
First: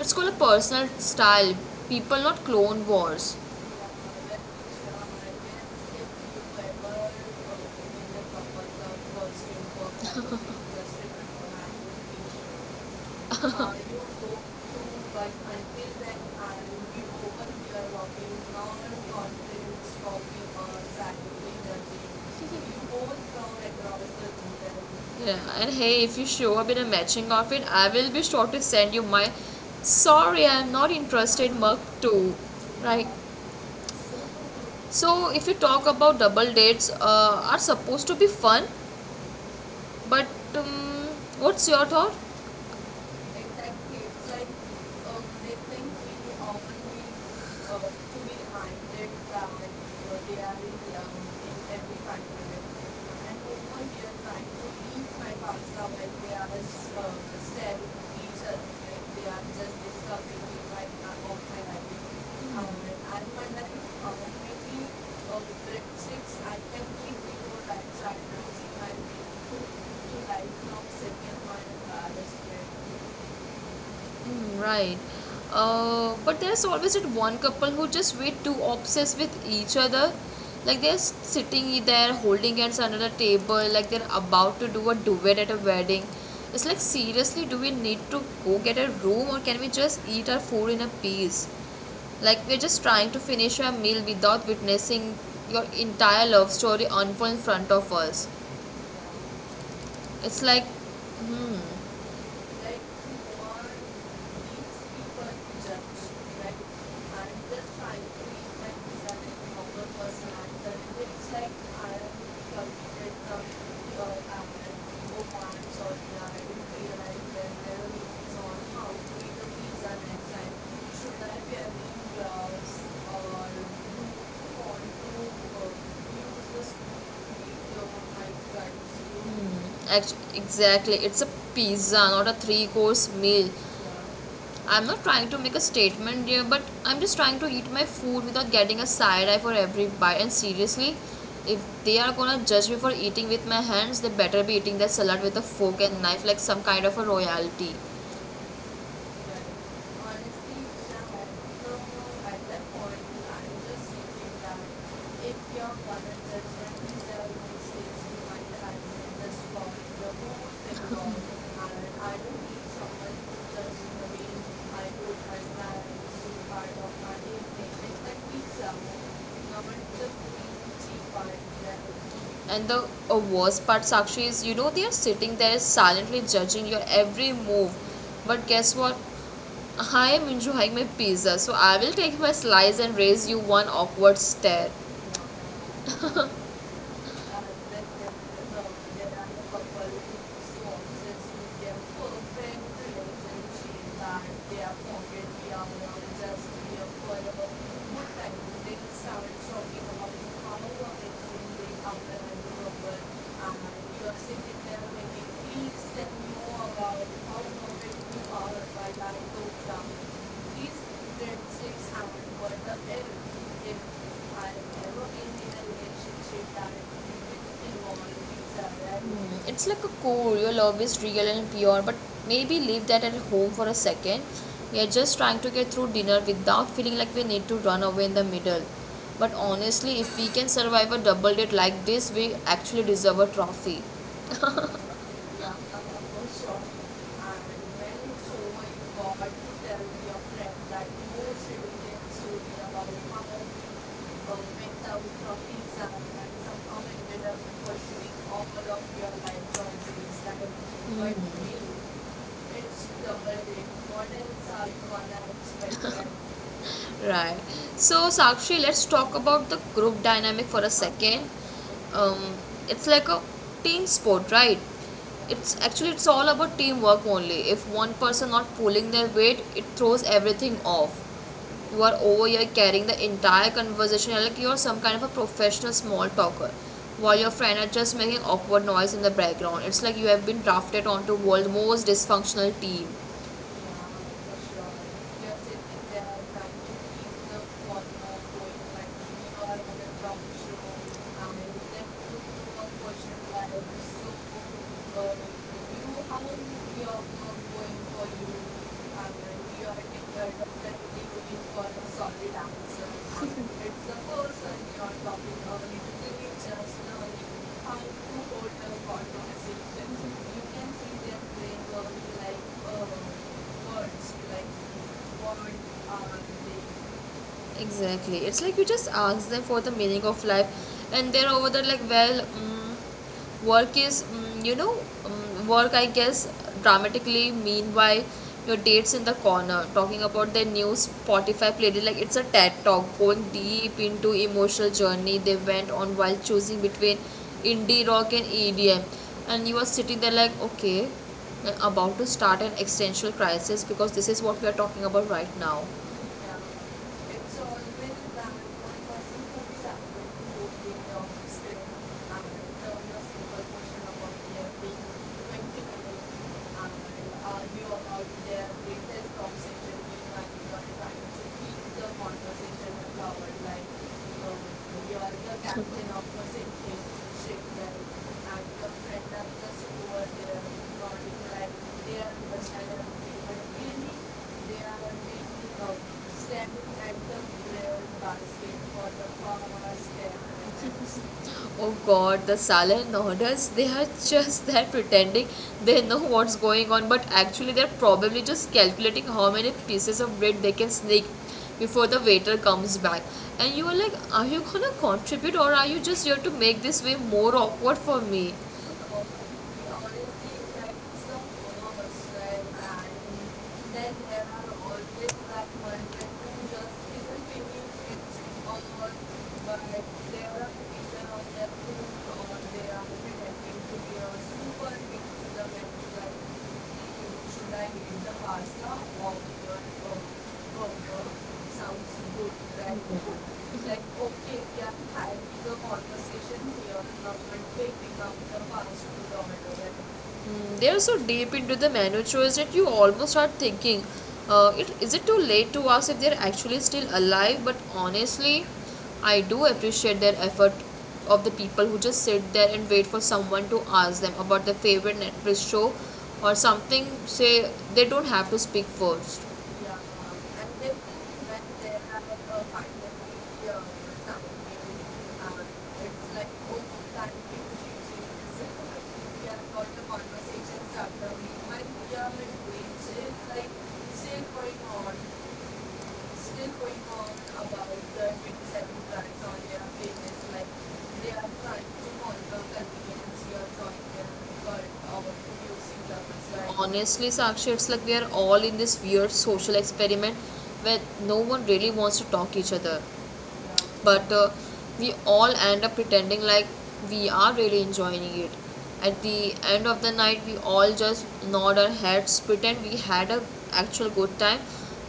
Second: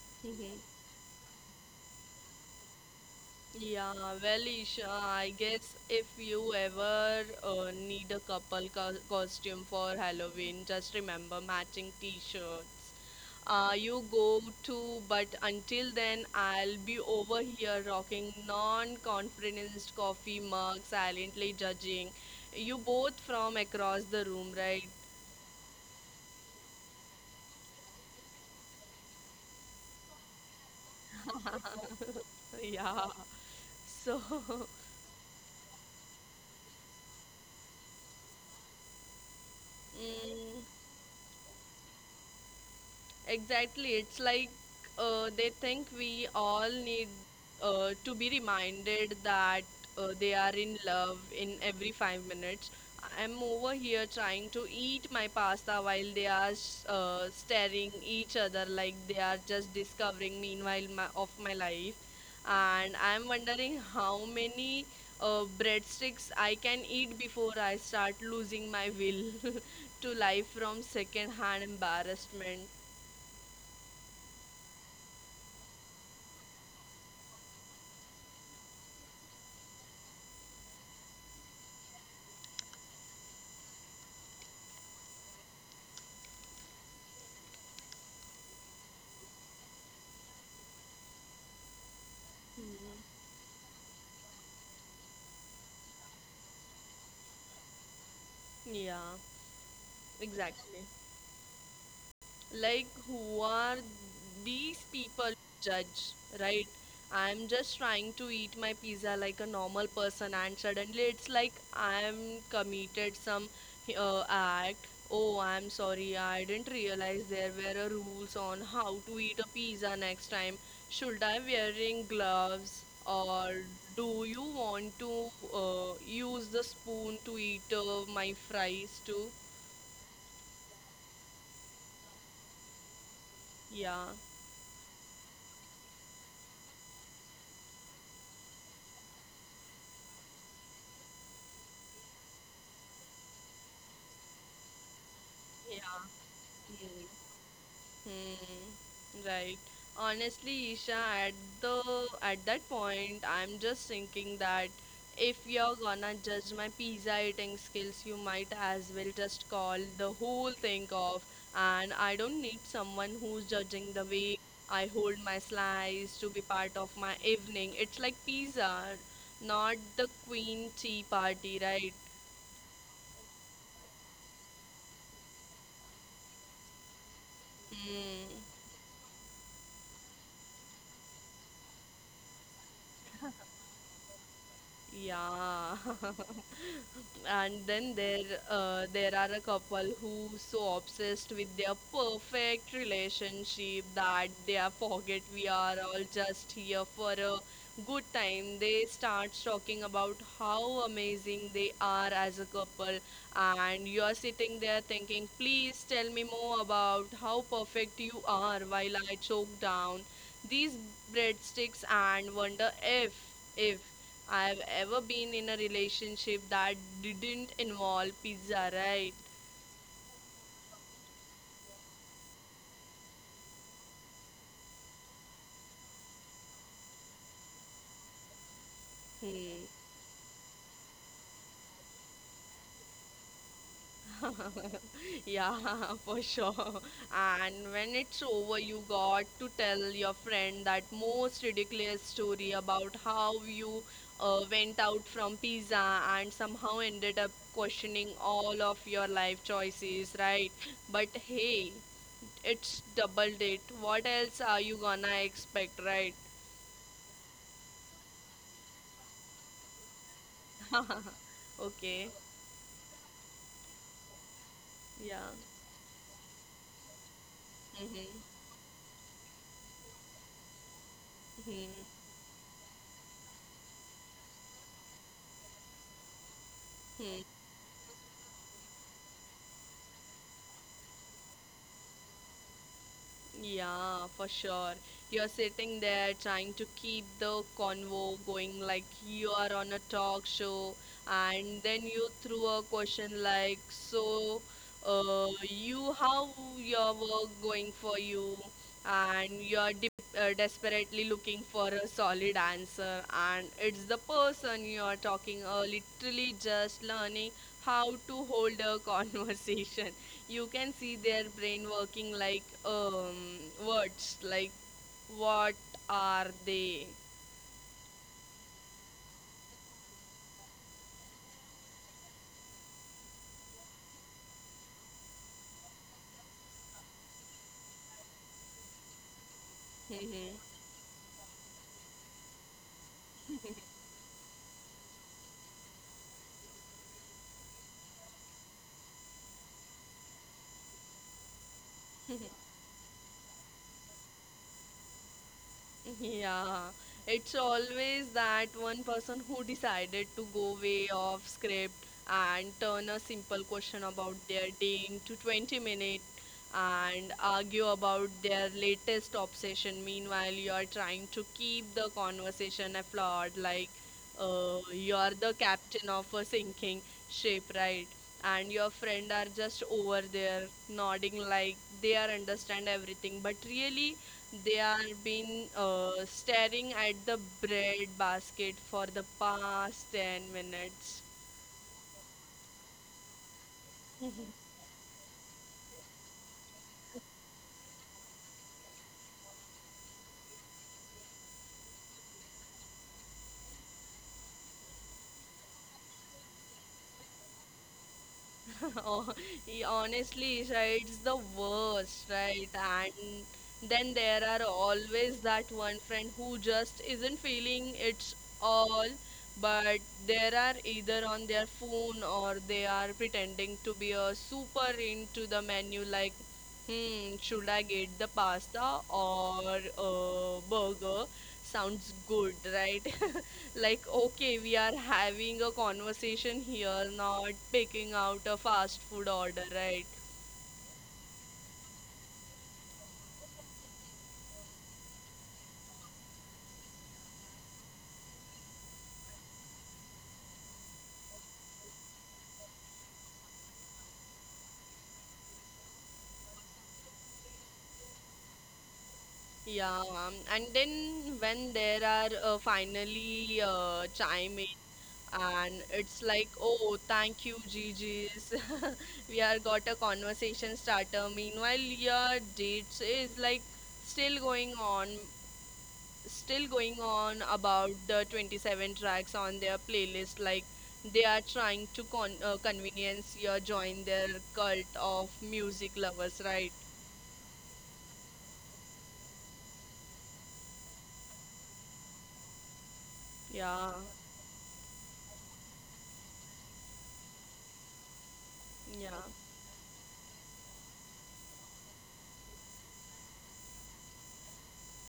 A: It's called a personal style. People, not clone wars.
B: Yeah, well, Isha, I guess if you ever need a couple co costume for Halloween, just remember matching t-shirts.
A: Uh-huh.
B: You go to, but until then, I'll be over here rocking non-conferenced coffee mug, silently judging you both from across the room, right?
A: Yeah, and hey, if you show up in a matching outfit, I will be sure to send you my sorry, I'm not interested mug too. Right?
B: Yeah. So,
A: So, if you talk about double dates, are supposed to be fun, but
B: mm,
A: um, what's your thought?
B: exactly.
A: Executive,
B: It's
A: like,
B: like they
A: they
B: think
A: think we
B: we all
A: often we,
B: need
A: to
B: to be
A: be minded
B: reminded
A: that,
B: that
A: like, you know,
B: they
A: they are
B: are in love
A: in
B: in every
A: every five
B: five
A: minutes.
B: minutes.
A: And
B: I'm over
A: over
B: here
A: here, trying
B: trying
A: to
B: to
A: eat
B: eat my
A: my
B: pasta
A: pasta
B: while
A: when
B: they
A: they are
B: are
A: just, staring
B: staring
A: at
B: each
A: each
B: other
A: other,
B: like
A: like,
B: they
A: they
B: are
A: are just
B: just
A: discussing
B: discovering
A: me
B: meanwhile
A: right
B: my,
A: now
B: of
A: of
B: my
A: my life.
B: life,
A: Mm-hmm.
B: and
A: And
B: I'm
A: when
B: wondering
A: I,
B: how
A: maybe,
B: many
A: breadsticks,
B: breadsticks
A: I
B: I can
A: can keep
B: eat
A: the
B: before
A: whole
B: I
A: life, so I
B: start
A: can see
B: losing
A: my,
B: my will to
A: to
B: life
A: life from
B: from
A: second one,
B: second-hand
A: just,
B: embarrassment.
A: like, mm, right. But there's always that one couple who just way too obsessed with each other. Like they're sitting there holding hands under the table, like they're about to do a duet at a wedding. It's like, seriously, do we need to go get a room or can we just eat our food in a peace? Like, we're
B: Mm,
A: just trying to finish our meal without witnessing your entire love story unfold in front of us.
B: Yeah,
A: It's like,
B: exactly.
A: hmm, like
B: Like,
A: you
B: who
A: want
B: are these
A: people
B: people
A: to
B: to judge,
A: judge, right?
B: right?
A: I'm
B: I'm
A: just
B: just
A: trying
B: trying
A: to
B: to
A: make
B: eat my
A: my
B: pizza
A: present
B: like a normal
A: proper person
B: person, and
A: answer. It
B: suddenly it's
A: looks
B: like
A: like I have
B: I'm committed
A: completed
B: some
A: some
B: act.
A: application or
B: Oh, I'm
A: parts or,
B: sorry,
A: yeah, I
B: I didn't
A: didn't
B: realize
A: realize
B: there
A: that
B: were
A: there
B: a
A: are
B: rules
A: meetings on
B: on
A: how
B: how
A: to
B: to
A: make
B: eat a
A: the pizza
B: pizza next
A: next time.
B: time.
A: Should
B: Should
A: I
B: I
A: be wearing
B: wearing
A: gloves
B: gloves
A: or
B: or
A: do
B: do you
A: you want
B: want to
A: to use
B: use the
A: this
B: spoon to eat my fries too?
A: Actually, exactly. It's a pizza, not a three course meal.
B: Yeah,
A: I'm not trying to make a statement here, but I'm just trying to eat my food without getting a side eye for every bite. And seriously, if they are gonna judge me for eating with my hands, they better be eating their salad with a fork and
B: yeah.
A: knife like some kind of a royalty.
B: Hmm. Right.
A: Honestly,
B: Honestly, Isha,
A: now, no,
B: at the
A: no, at
B: at
A: that
B: that
A: point,
B: point,
A: I'm
B: I'm
A: just
B: just
A: thinking
B: thinking
A: that
B: that if
A: if your
B: you're gonna
A: father does
B: judge my
A: not
B: pizza
A: deserve
B: eating skills,
A: mistakes
B: you
A: in my
B: might
A: life,
B: as well
A: then this
B: just
A: for
B: call the whole
A: the
B: thing off.
A: I
B: And I
A: don't
B: don't need
A: need someone
B: someone who's
A: to
B: judging the
A: judge I do
B: way
A: my
B: I hold my slice
A: parents,
B: to be
A: part
B: part
A: of
B: of
A: my
B: my
A: evening,
B: evening.
A: it's
B: It's like
A: like pizza.
B: pizza, not
A: Government
B: the
A: just
B: queen
A: being
B: tea
A: cheap part
B: party, right?
A: that and the worst part, Sakshi, is you know they are sitting there silently judging your every move.
B: Hmm.
A: But guess what? I am enjoying my pizza, so I will take my slice and raise you one awkward stare.
B: Yeah. And then there are a couple who so obsessed with their perfect relationship that they are forget we are all just here for a good time. They start talking about how amazing they are as a couple, and you
A: New
B: are
A: York City
B: sitting there
A: family, they
B: thinking,
A: please
B: please tell
A: tell
B: me
A: me
B: more
A: more
B: about
A: about
B: how
A: how
B: perfect
A: worried you
B: you
A: are
B: are
A: by
B: while I
A: Marigold
B: choke
A: Town.
B: down these
A: Please read
B: breadsticks
A: 600
B: and
A: for
B: wonder
A: the end
B: if
A: if
B: if
A: I
B: I've
A: am
B: ever
A: ever in
B: been in a
A: a
B: relationship
A: relationship
B: that
A: directly
B: didn't
A: with
B: involve
A: involving these
B: pizza,
A: other.
B: right?
A: Hmm, it's like a core. Your love is real and pure, but maybe leave that at home for a second. We are just trying to get through dinner without feeling like we need to run away in the middle. But
B: Hmm.
A: honestly, if we can survive a double date like this, we actually deserve a trophy. Yeah,
B: Yeah,
A: I'm also
B: for
A: sure.
B: sure.
A: And
B: And when
A: when
B: it's
A: it's over,
B: over, you
A: you
B: got
A: to
B: to
A: tell
B: tell your
A: your friend
B: friend
A: that
B: that
A: you
B: most
A: should get
B: ridiculous
A: story
B: story
A: about
B: about
A: how
B: how you went
A: went out
B: out from
A: from and
B: pizza and
A: somehow
B: somehow ended
A: ended
B: up
A: up
B: questioning
A: questioning all
B: all of
A: of
B: your
A: your life
B: life choices,
A: choices and
B: right?
A: what
B: But
A: you do.
B: hey, it's
A: It's
B: double
A: double
B: date.
A: date.
B: What
A: What
B: else
A: else
B: are
A: are
B: you
A: you
B: gonna
A: gonna
B: expect,
A: expect?
B: right?
A: Right. So, Sakshi, let's talk about the group dynamic for a second.
B: Okay.
A: Um, it's like a team sport, right?
B: Yeah.
A: It's actually it's all about teamwork only. If one
B: Mm-hmm.
A: person not pulling their weight, it throws everything off. You are
B: Mm-hmm.
A: over here carrying the entire conversation like you're some kind of a professional small talker, while
B: Hmm.
A: your friend are just making awkward noise in the background. It's like you have been drafted onto world most dysfunctional team. You,
B: Yeah, for
A: how
B: sure.
A: long you
B: You're sitting
A: are not
B: there trying to keep the convo going like you are on a talk show, and then you threw a question like, so, you, how your
A: going
B: work
A: for you,
B: going for you? And
A: and you
B: you're de
A: are
B: desperately looking
A: it's a
B: for a
A: a
B: solid
A: solid answer.
B: answer, and it's
A: It's
B: the
A: the person
B: person you're
A: you're you
B: talking,
A: talking to,
B: literally
A: just
B: just learning how to
A: can hold
B: hold
A: a
B: a conversation.
A: conversation.
B: You
A: You
B: can
A: can
B: see
A: see
B: their
A: their
B: brain
A: brain
B: working
A: working
B: like
A: like
B: words
A: words
B: like
A: like, what
B: what
A: are
B: are
A: they?
B: they.
A: Exactly. It's like you just ask them for the meaning of life, and they're over there like, well, work is, you know, work, I guess, dramatically. Meanwhile, your date's in the corner talking about their new Spotify playlist. Like, it's a TED talk going deep into emotional journey they went on while choosing between indie rock and EDM. And you are sitting there like, okay, I'm about to start an existential crisis because this is what we are talking about right now.
B: Yeah, it's
A: It's always
B: always
A: done
B: that one
A: one
B: person
A: person
B: who
A: comes up
B: decided to go
A: with
B: way
A: two of
B: off
A: script
B: script
A: and
B: and turn a
A: the
B: simple
A: simple
B: question
A: portion
B: about
A: about their
B: their day
A: being
B: into 20
A: twenty
B: minutes
A: minutes and
B: and argue
A: argue about
B: about
A: their
B: their
A: latest
B: latest
A: conversation
B: obsession.
A: with my
B: Meanwhile, you are trying
A: client. So
B: to
A: keep
B: keep
A: the
B: the
A: conversation
B: conversation afloat,
A: covered like
B: like
A: um,
B: you
A: you are
B: are the
A: the
B: captain
A: captain of
B: of a
A: the
B: sinking
A: sinking and
B: ship, right? And your
A: the friend
B: friend are
A: are
B: just
A: just
B: over
A: over there
B: there nodding
A: nodding like
B: like they
A: they
B: are understand
A: understand
B: everything,
A: everything
B: but
A: but
B: really
A: really
B: they
A: they
B: are
A: are being
B: been
A: uh,
B: uh, staring
A: standard
B: at the
A: anthem there
B: bread basket
A: basket
B: for
A: for
B: the
A: the farmers
B: past
A: there.
B: 10 minutes.
A: Oh god, the Salah and they are just that pretending they know what's going on, but actually they're probably just calculating how many pieces of bread they can sneak before the waiter comes back. And you are like, are you gonna contribute or are you just here to make this way more awkward for me?
B: Oh, he honestly, Isha, it's the worst, right? And then there are always that one friend who just isn't feeling it's
A: But
B: all, but
A: they are
B: they
A: either on
B: are either
A: their own or
B: on their phone or they
A: they are
B: are
A: it
B: pretending to
A: could
B: be
A: be a
B: a
A: super,
B: super
A: big
B: into
A: could
B: the menu,
A: do
B: like, hmm, should
A: should
B: I
A: I
B: get
A: make
B: the
A: the pasta
B: pasta
A: or,
B: or a
A: or, or
B: burger?
A: sounds
B: Sounds
A: good,
B: good,
A: right?
B: right?
A: Like,
B: Like,
A: okay,
B: okay, we
A: yeah,
B: are
A: having
B: having a
A: the conversation
B: conversation
A: here,
B: here,
A: now
B: not
A: we're
B: picking
A: taking up
B: out
A: the
B: a
A: pasta
B: fast
A: to
B: food order,
A: the
B: right?
A: Mm, they are so deep into the menu choice that you almost start thinking, is it too late to ask if they're actually still alive? But honestly, I do appreciate their effort of the people who just sit there and wait for someone to ask them about their favorite Netflix show or something, say they don't have to speak first. Yeah,
B: Yeah, and
A: I'm
B: then
A: definitely when
B: when
A: there
B: there are
A: are
B: finally
A: pandemic uh,
B: chime in,
A: something, uh,
B: and it's
A: it's like,
B: like,
A: oh,
B: oh,
A: conversations
B: thank you,
A: after
B: Gigi's. We
A: we
B: are
A: have got
B: got a
A: the
B: conversation
A: conversation starter.
B: starter.
A: We
B: Meanwhile,
A: one year
B: your
A: midway,
B: dates
A: so
B: is
A: it's
B: like
A: like
B: still
A: still
B: going
A: going
B: on,
A: on
B: still
A: still
B: going
A: going on
B: on
A: about
B: about the
A: the 27
B: 27 tracks
A: plants on
B: on their
A: their pages,
B: playlist, like
A: like
B: they
A: they
B: are
A: are
B: trying
A: trying
B: to
A: to
B: con- uh,
A: monitor
B: convenience
A: convenience, you
B: your
A: are trying
B: join
A: to
B: their
A: cut
B: cult of
A: our
B: music
A: producing
B: lovers,
A: levels,
B: right?
A: like honestly, Sakshi, it's like we are all in this weird social experiment where no one really wants to talk to each other
B: Yeah.
A: but we all end up pretending like we are really enjoying it.
B: Yeah.
A: At the end of the night we all just nod our heads, pretend we had a actual good time,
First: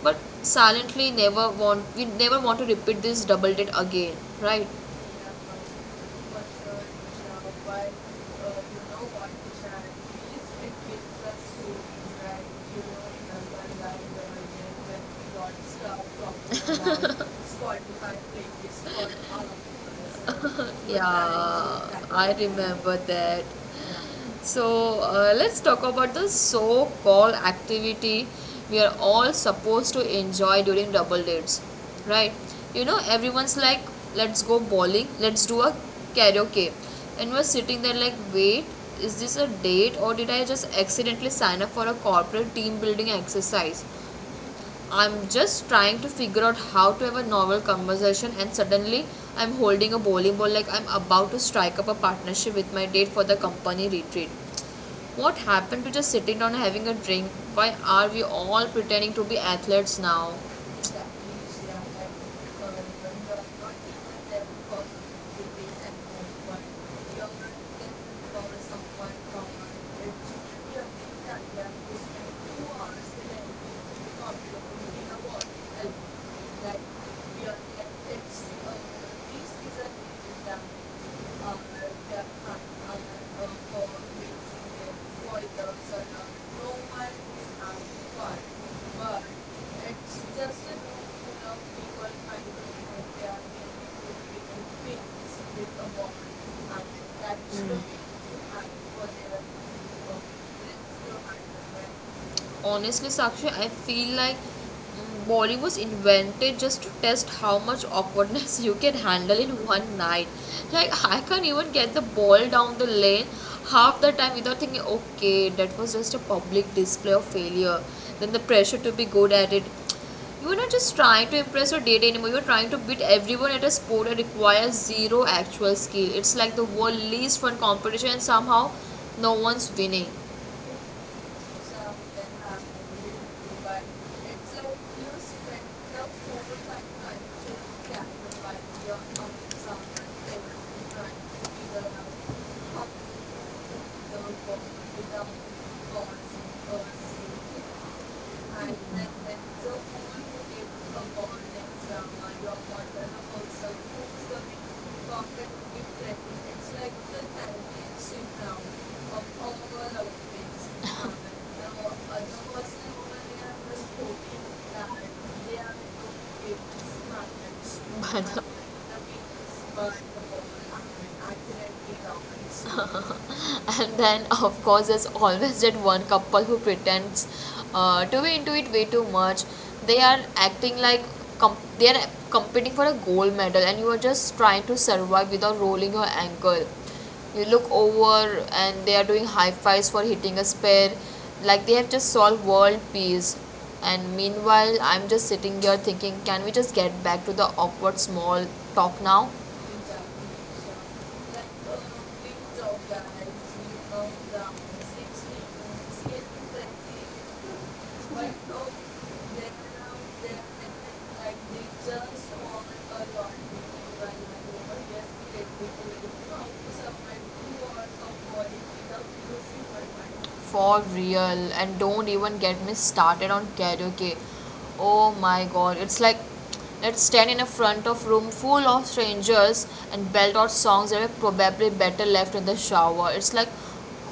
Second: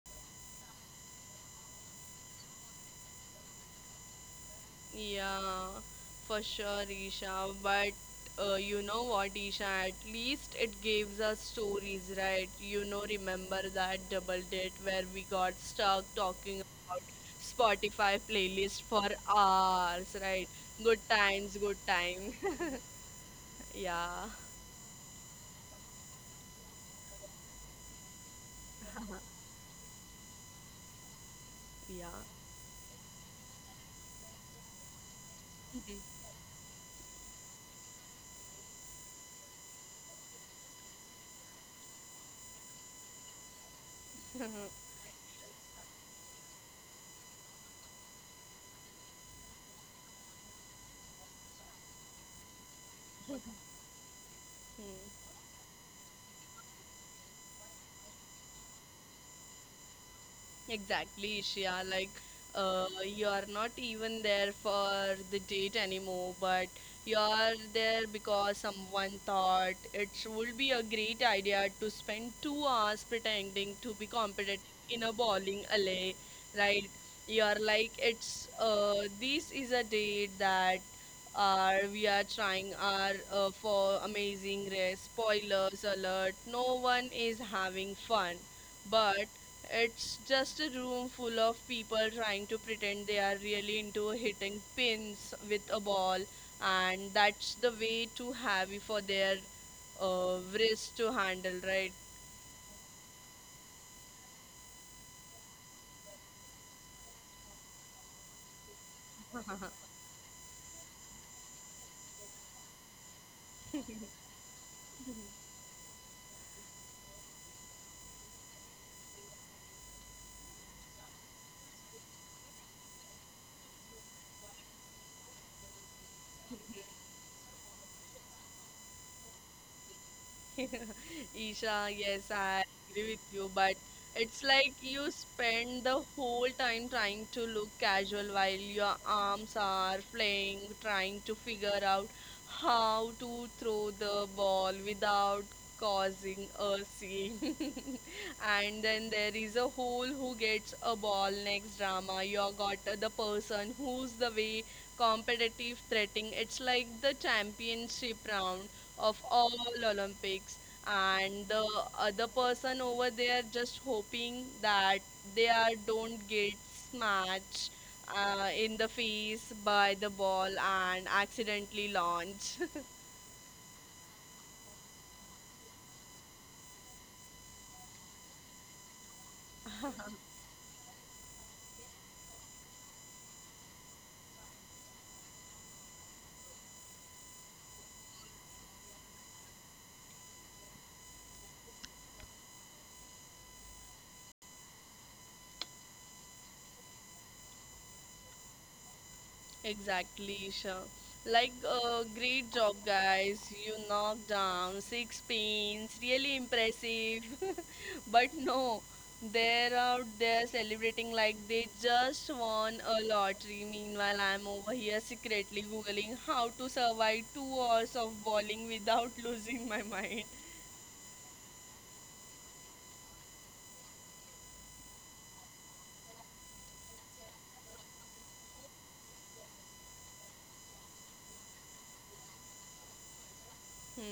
A: but silently never want we never want to repeat this double date again, right?
B: Yeah, for sure, Isha. But you know what, Isha? At least it gives us stories, right? You know, remember that double date where we got stuck talking about Spotify playlist for hours, right? Good times,
A: Yeah,
B: good time.
A: I remember that.
B: Yeah,
A: So let's talk about the so-called activity we are all supposed to enjoy during double dates, right?
B: yeah.
A: You know, everyone's like, let's go bowling, let's do a karaoke, and we're sitting there like, wait, is this a date or did I just accidentally sign up for a corporate team building exercise? I'm just trying to figure out how to have a normal conversation, and suddenly I'm holding a bowling ball like I'm about to strike up a partnership with my date for the company retreat. What happened to just sitting down and having a drink? Why are we all pretending to be athletes now?
B: Exactly, Ishia. Like, you are not even there for the date anymore, but you are there because someone thought it would be a great idea to spend 2 hours pretending to be competent in a bowling alley, right? You are like, it's this is a date that are we are trying our for amazing race. Spoilers alert! No one is having fun. But it's just a room full of people trying to pretend they are really into hitting pins with a ball, and that's the
A: Mm,
B: way too heavy for their wrist to handle, right?
A: honestly, Sakshi, I feel like Bollywood was invented just to test how much awkwardness you can handle in one night. Like, I can't even get the ball down the lane half the time without thinking, okay, that was just a public display of failure. Then the pressure to be good at it. You are not just trying to impress your date anymore, you are trying to beat everyone at a sport that requires zero actual skill. It's like the world's least fun competition, and somehow no one's winning stuff
B: Isha,
A: that
B: yes, I
A: happened,
B: agree with you, but
A: but
B: it's
A: it's a
B: like you
A: use that
B: spend the
A: helps
B: whole
A: over like
B: time
A: like
B: trying to
A: to
B: look
A: capture
B: casual while
A: like your
B: your
A: company
B: arms are
A: software they were
B: flaying,
A: trying
B: trying to
A: to be the
B: figure out how
A: company
B: to throw the
A: those for
B: ball
A: development
B: without
A: policy
B: causing a scene.
A: policy. And
B: And
A: then
B: then
A: then
B: there is
A: so
B: a whole
A: one
B: who
A: would be
B: gets
A: a
B: a ball
A: bond
B: next
A: that's
B: drama.
A: like
B: You got the
A: your
B: person who's the way competitive threatening. It's like the championship round of all Olympics, and the other person over there just hoping that they are don't get smashed
A: and
B: in the face by the ball and accidentally launch.
A: then of course there's always that one couple who pretends to be into it way too much. They are acting like they are competing for a gold medal and you are just trying to survive without rolling your ankle. You look over and they are doing high fives for hitting a spare, like they have just solved world peace, and meanwhile I'm just sitting here thinking, can we just get back to the awkward small talk now?
B: Exactly, Isha. Like, great job, guys. You knocked down six pins. Really impressive. But no, they're out there celebrating like they just won a lottery. Meanwhile, I'm over here secretly Googling how to survive 2 hours of bowling without losing my mind.
A: For real, and don't even get me started on karaoke. Oh my god, it's like, let's stand in a front of room full of strangers and belt out songs that are probably better left in the shower. It's like,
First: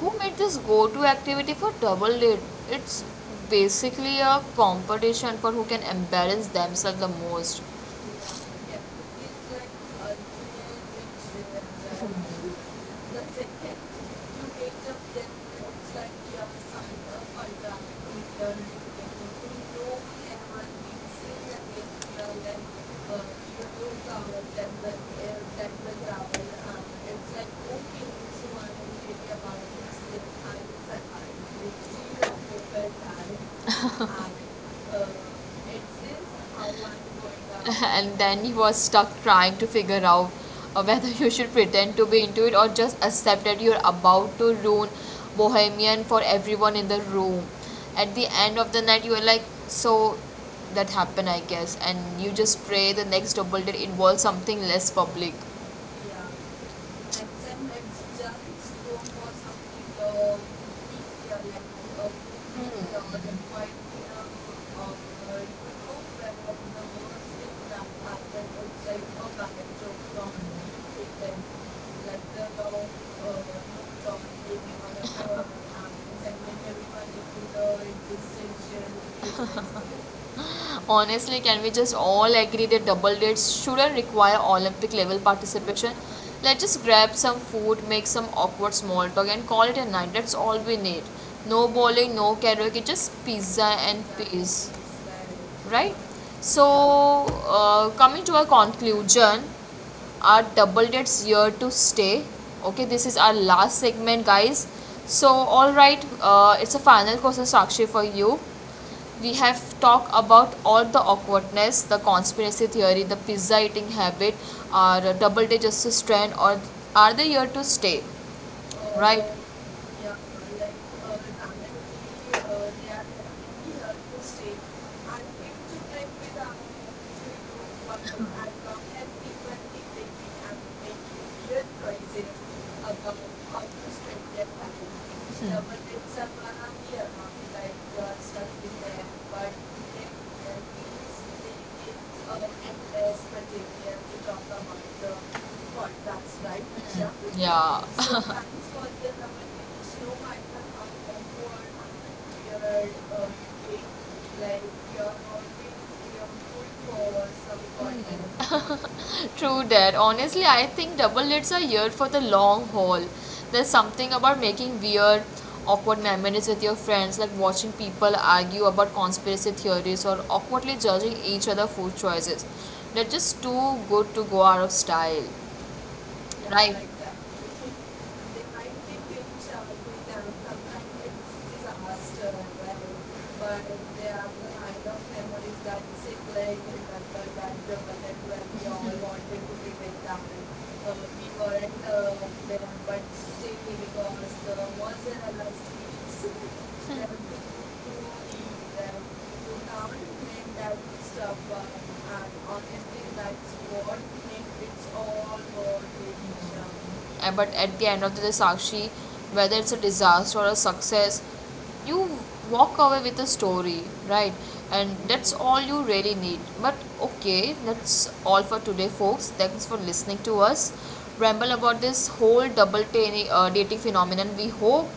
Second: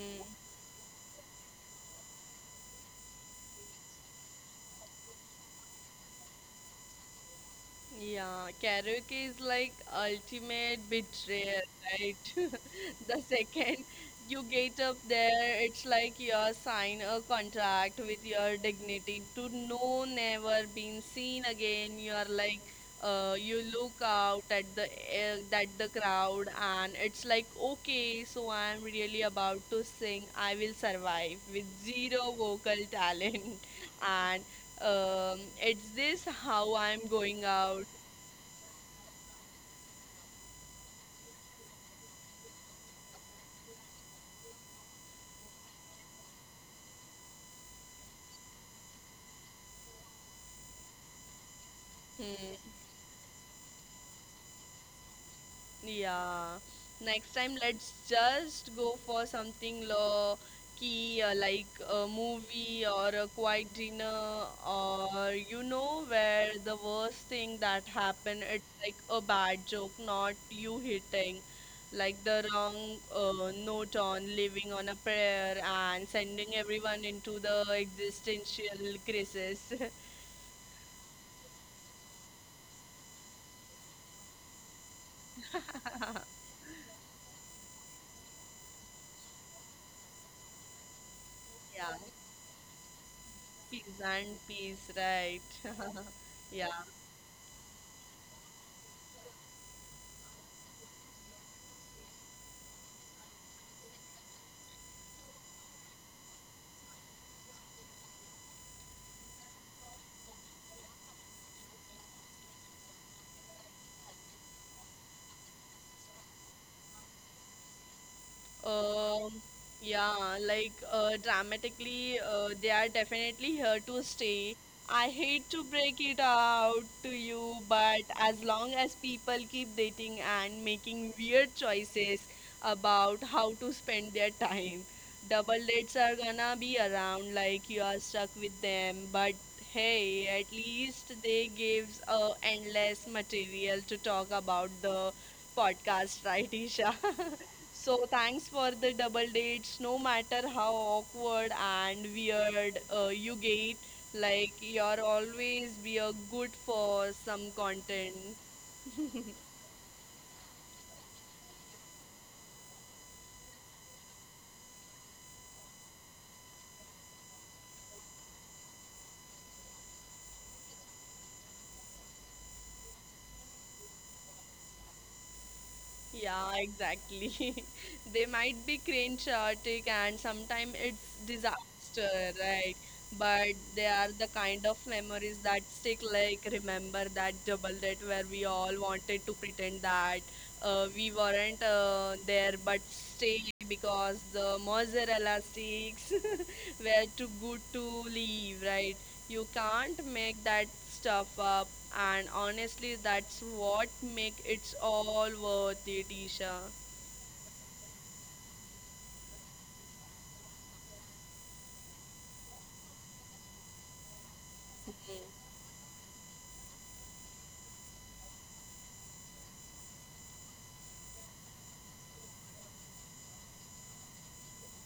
A: who made this go-to activity for double date? It's basically a competition for who can embarrass themselves the most. It's
B: Yeah,
A: like,
B: karaoke is like
A: okay,
B: ultimate betrayal,
A: so I'm
B: right? The second you get up there, it's like you are sign a contract with your dignity to no never been seen again. You are like, you look out at the that the
A: about
B: crowd, and it's like, okay, so I'm
A: this,
B: really about to sing. I will survive with
A: I'm, I
B: zero vocal talent, and it's this how I'm going out?
A: and then he was stuck trying to figure out whether you should pretend to be into it or just accept that you're about to ruin Bohemian for everyone in the room. At the end of the night, you were like, so that happened, I guess, and you just
B: Hmm,
A: pray the next double date involves something less public. Yeah. Like
B: yeah. Next time, let's
A: sometimes just
B: just
A: go
B: go for
A: for something
B: something
A: low,
B: low
A: keep
B: key,
A: your
B: like
A: level of,
B: a
A: you
B: movie
A: know,
B: or
A: the
B: a
A: point,
B: quiet
A: you know,
B: dinner,
A: of,
B: or
A: uh,
B: you
A: hope
B: know,
A: that the
B: where the worst
A: worst thing
B: thing
A: that
B: that happened,
A: happened
B: it's like
A: outside
B: a
A: of
B: bad
A: the actual
B: joke, not you
A: from taken.
B: hitting, like
A: Like the
B: the
A: law,
B: wrong
A: uh,
B: note
A: from
B: on living
A: taking
B: on
A: on
B: a
A: a,
B: prayer and
A: and when
B: sending everyone
A: everyone
B: into the
A: is below,
B: existential crisis.
A: it's honestly, can we just all agree that double dates shouldn't require Olympic level participation? Let's just grab some food, make some awkward small talk, and call it a night. That's all we need. No
B: Yeah.
A: bowling, no karaoke, just pizza and
B: Peas and
A: peace,
B: peas, right.
A: right? So
B: Yeah.
A: coming to a conclusion, our double dates here to stay. Okay, this is our last segment, guys. So all right, it's a final question, Sakshi, for you. We have talked about all the awkwardness, the conspiracy theory, the pizza eating habit. Our double day justice trend or are they here to stay, right?
B: Um,
A: Yeah,
B: yeah,
A: like
B: like
A: the Tamil
B: dramatically, they
A: they
B: are
A: are
B: definitely
A: very
B: here to
A: helpful state.
B: stay. I
A: And if
B: hate to
A: you like
B: break it
A: with our
B: out to you,
A: people, and
B: but as long as
A: help people
B: people
A: if
B: keep
A: they
B: dating
A: can
B: and
A: make
B: making weird
A: real choices
B: choices
A: about
B: about
A: how
B: how to
A: to spend
B: spend their
A: their money.
B: time,
A: Yeah,
B: double
A: but then
B: dates are
A: some
B: gonna
A: are
B: be
A: here,
B: around
A: like
B: like you
A: they
B: are
A: are
B: stuck
A: stuck
B: with
A: in there,
B: them. But
A: but they
B: hey, at least they
A: means
B: gives
A: endless
B: endless material
A: material
B: to
A: to talk
B: talk
A: about
B: about
A: the
B: the
A: contracts,
B: podcast, right,
A: right?
B: Isha?
A: So yeah.
B: So thanks for the double dates. No matter how awkward and weird you get, like you're always be a good for some content.
A: True that. Honestly, I think double dates are here for the long haul. There's something about making weird, awkward memories with your friends, like watching people argue about conspiracy theories or awkwardly judging each other food choices. They're just too good to go out of style.
B: Yeah,
A: Right. Like that.
B: exactly. They
A: They might
B: might be
A: think they
B: cringe-chaotic
A: celebrate their
B: and sometimes
A: sometimes it's
B: it's disaster,
A: disaster and whatever,
B: right?
A: but
B: But
A: if
B: they
A: they
B: are
A: are
B: the kind
A: behind
B: of
A: of
B: memories
A: memories that
B: that stick,
A: sick,
B: like
A: like
B: remember
A: remember
B: that
A: that the
B: double date
A: moment
B: where
A: when we
B: we all
A: all wanted
B: wanted to
A: to be with
B: pretend
A: them.
B: that
A: We
B: we
A: weren't
B: weren't
A: they
B: there
A: want to
B: but
A: buy
B: stayed
A: safety
B: because
A: because the
B: the
A: monster has a
B: mozzarella sticks
A: station. They
B: were
A: would
B: too good to
A: to
B: leave,
A: them
B: right?
A: to
B: You
A: come
B: can't
A: and
B: make that
A: that
B: stuff
A: stuff.
B: up,
A: And
B: and
A: honestly,
B: honestly
A: that's
B: that's
A: what
B: what make
A: makes it
B: it's all
A: all
B: worth
A: worth
B: it,
A: it.
B: Isha.
A: But at the end of the day, Sakshi, whether it's a disaster or a success, you walk away with a story, right? And that's all you really need. But okay, that's all for today, folks. Thanks for listening to us ramble about this whole double dating phenomenon. We hope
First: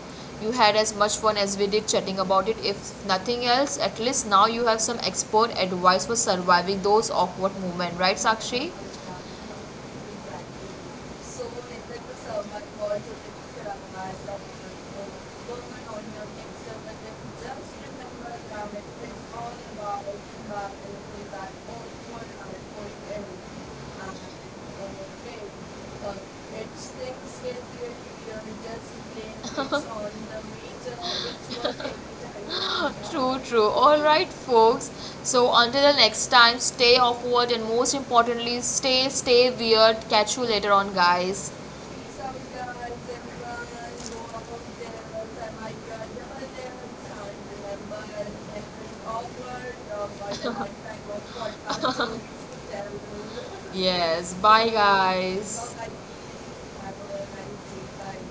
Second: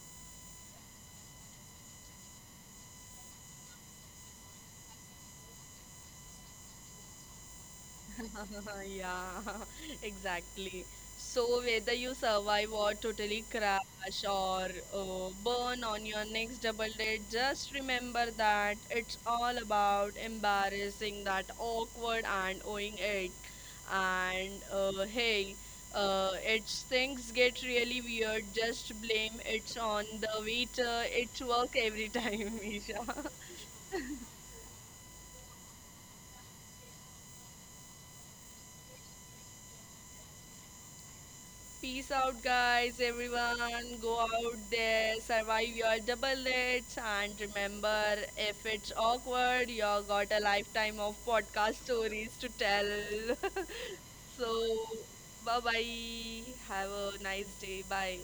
A: you had as much fun as we did chatting about it. If nothing else, at least now you have some expert advice for surviving those awkward moments, right, Sakshi?
B: Yeah, exactly. So whether you survive or totally crash or burn on your next double date, just remember that it's all about embarrassing that awkward and owning it. And
A: um,
B: hey, it's
A: it's
B: things
A: things get
B: get really
A: here,
B: weird. Just
A: we
B: blame
A: on
B: it
A: the
B: on the waiter. It work
A: meter,
B: every time, Isha.
A: true, true. Alright, folks. So, until the next time, stay awkward and most importantly, stay weird. Catch you later on, guys.
B: Peace out, guys, everyone. Go out there, survive your double dates, and remember if it's awkward, you got a lifetime of podcast stories to tell.
A: Yes,
B: So,
A: bye
B: bye
A: guys.
B: bye. Have a nice day. Bye.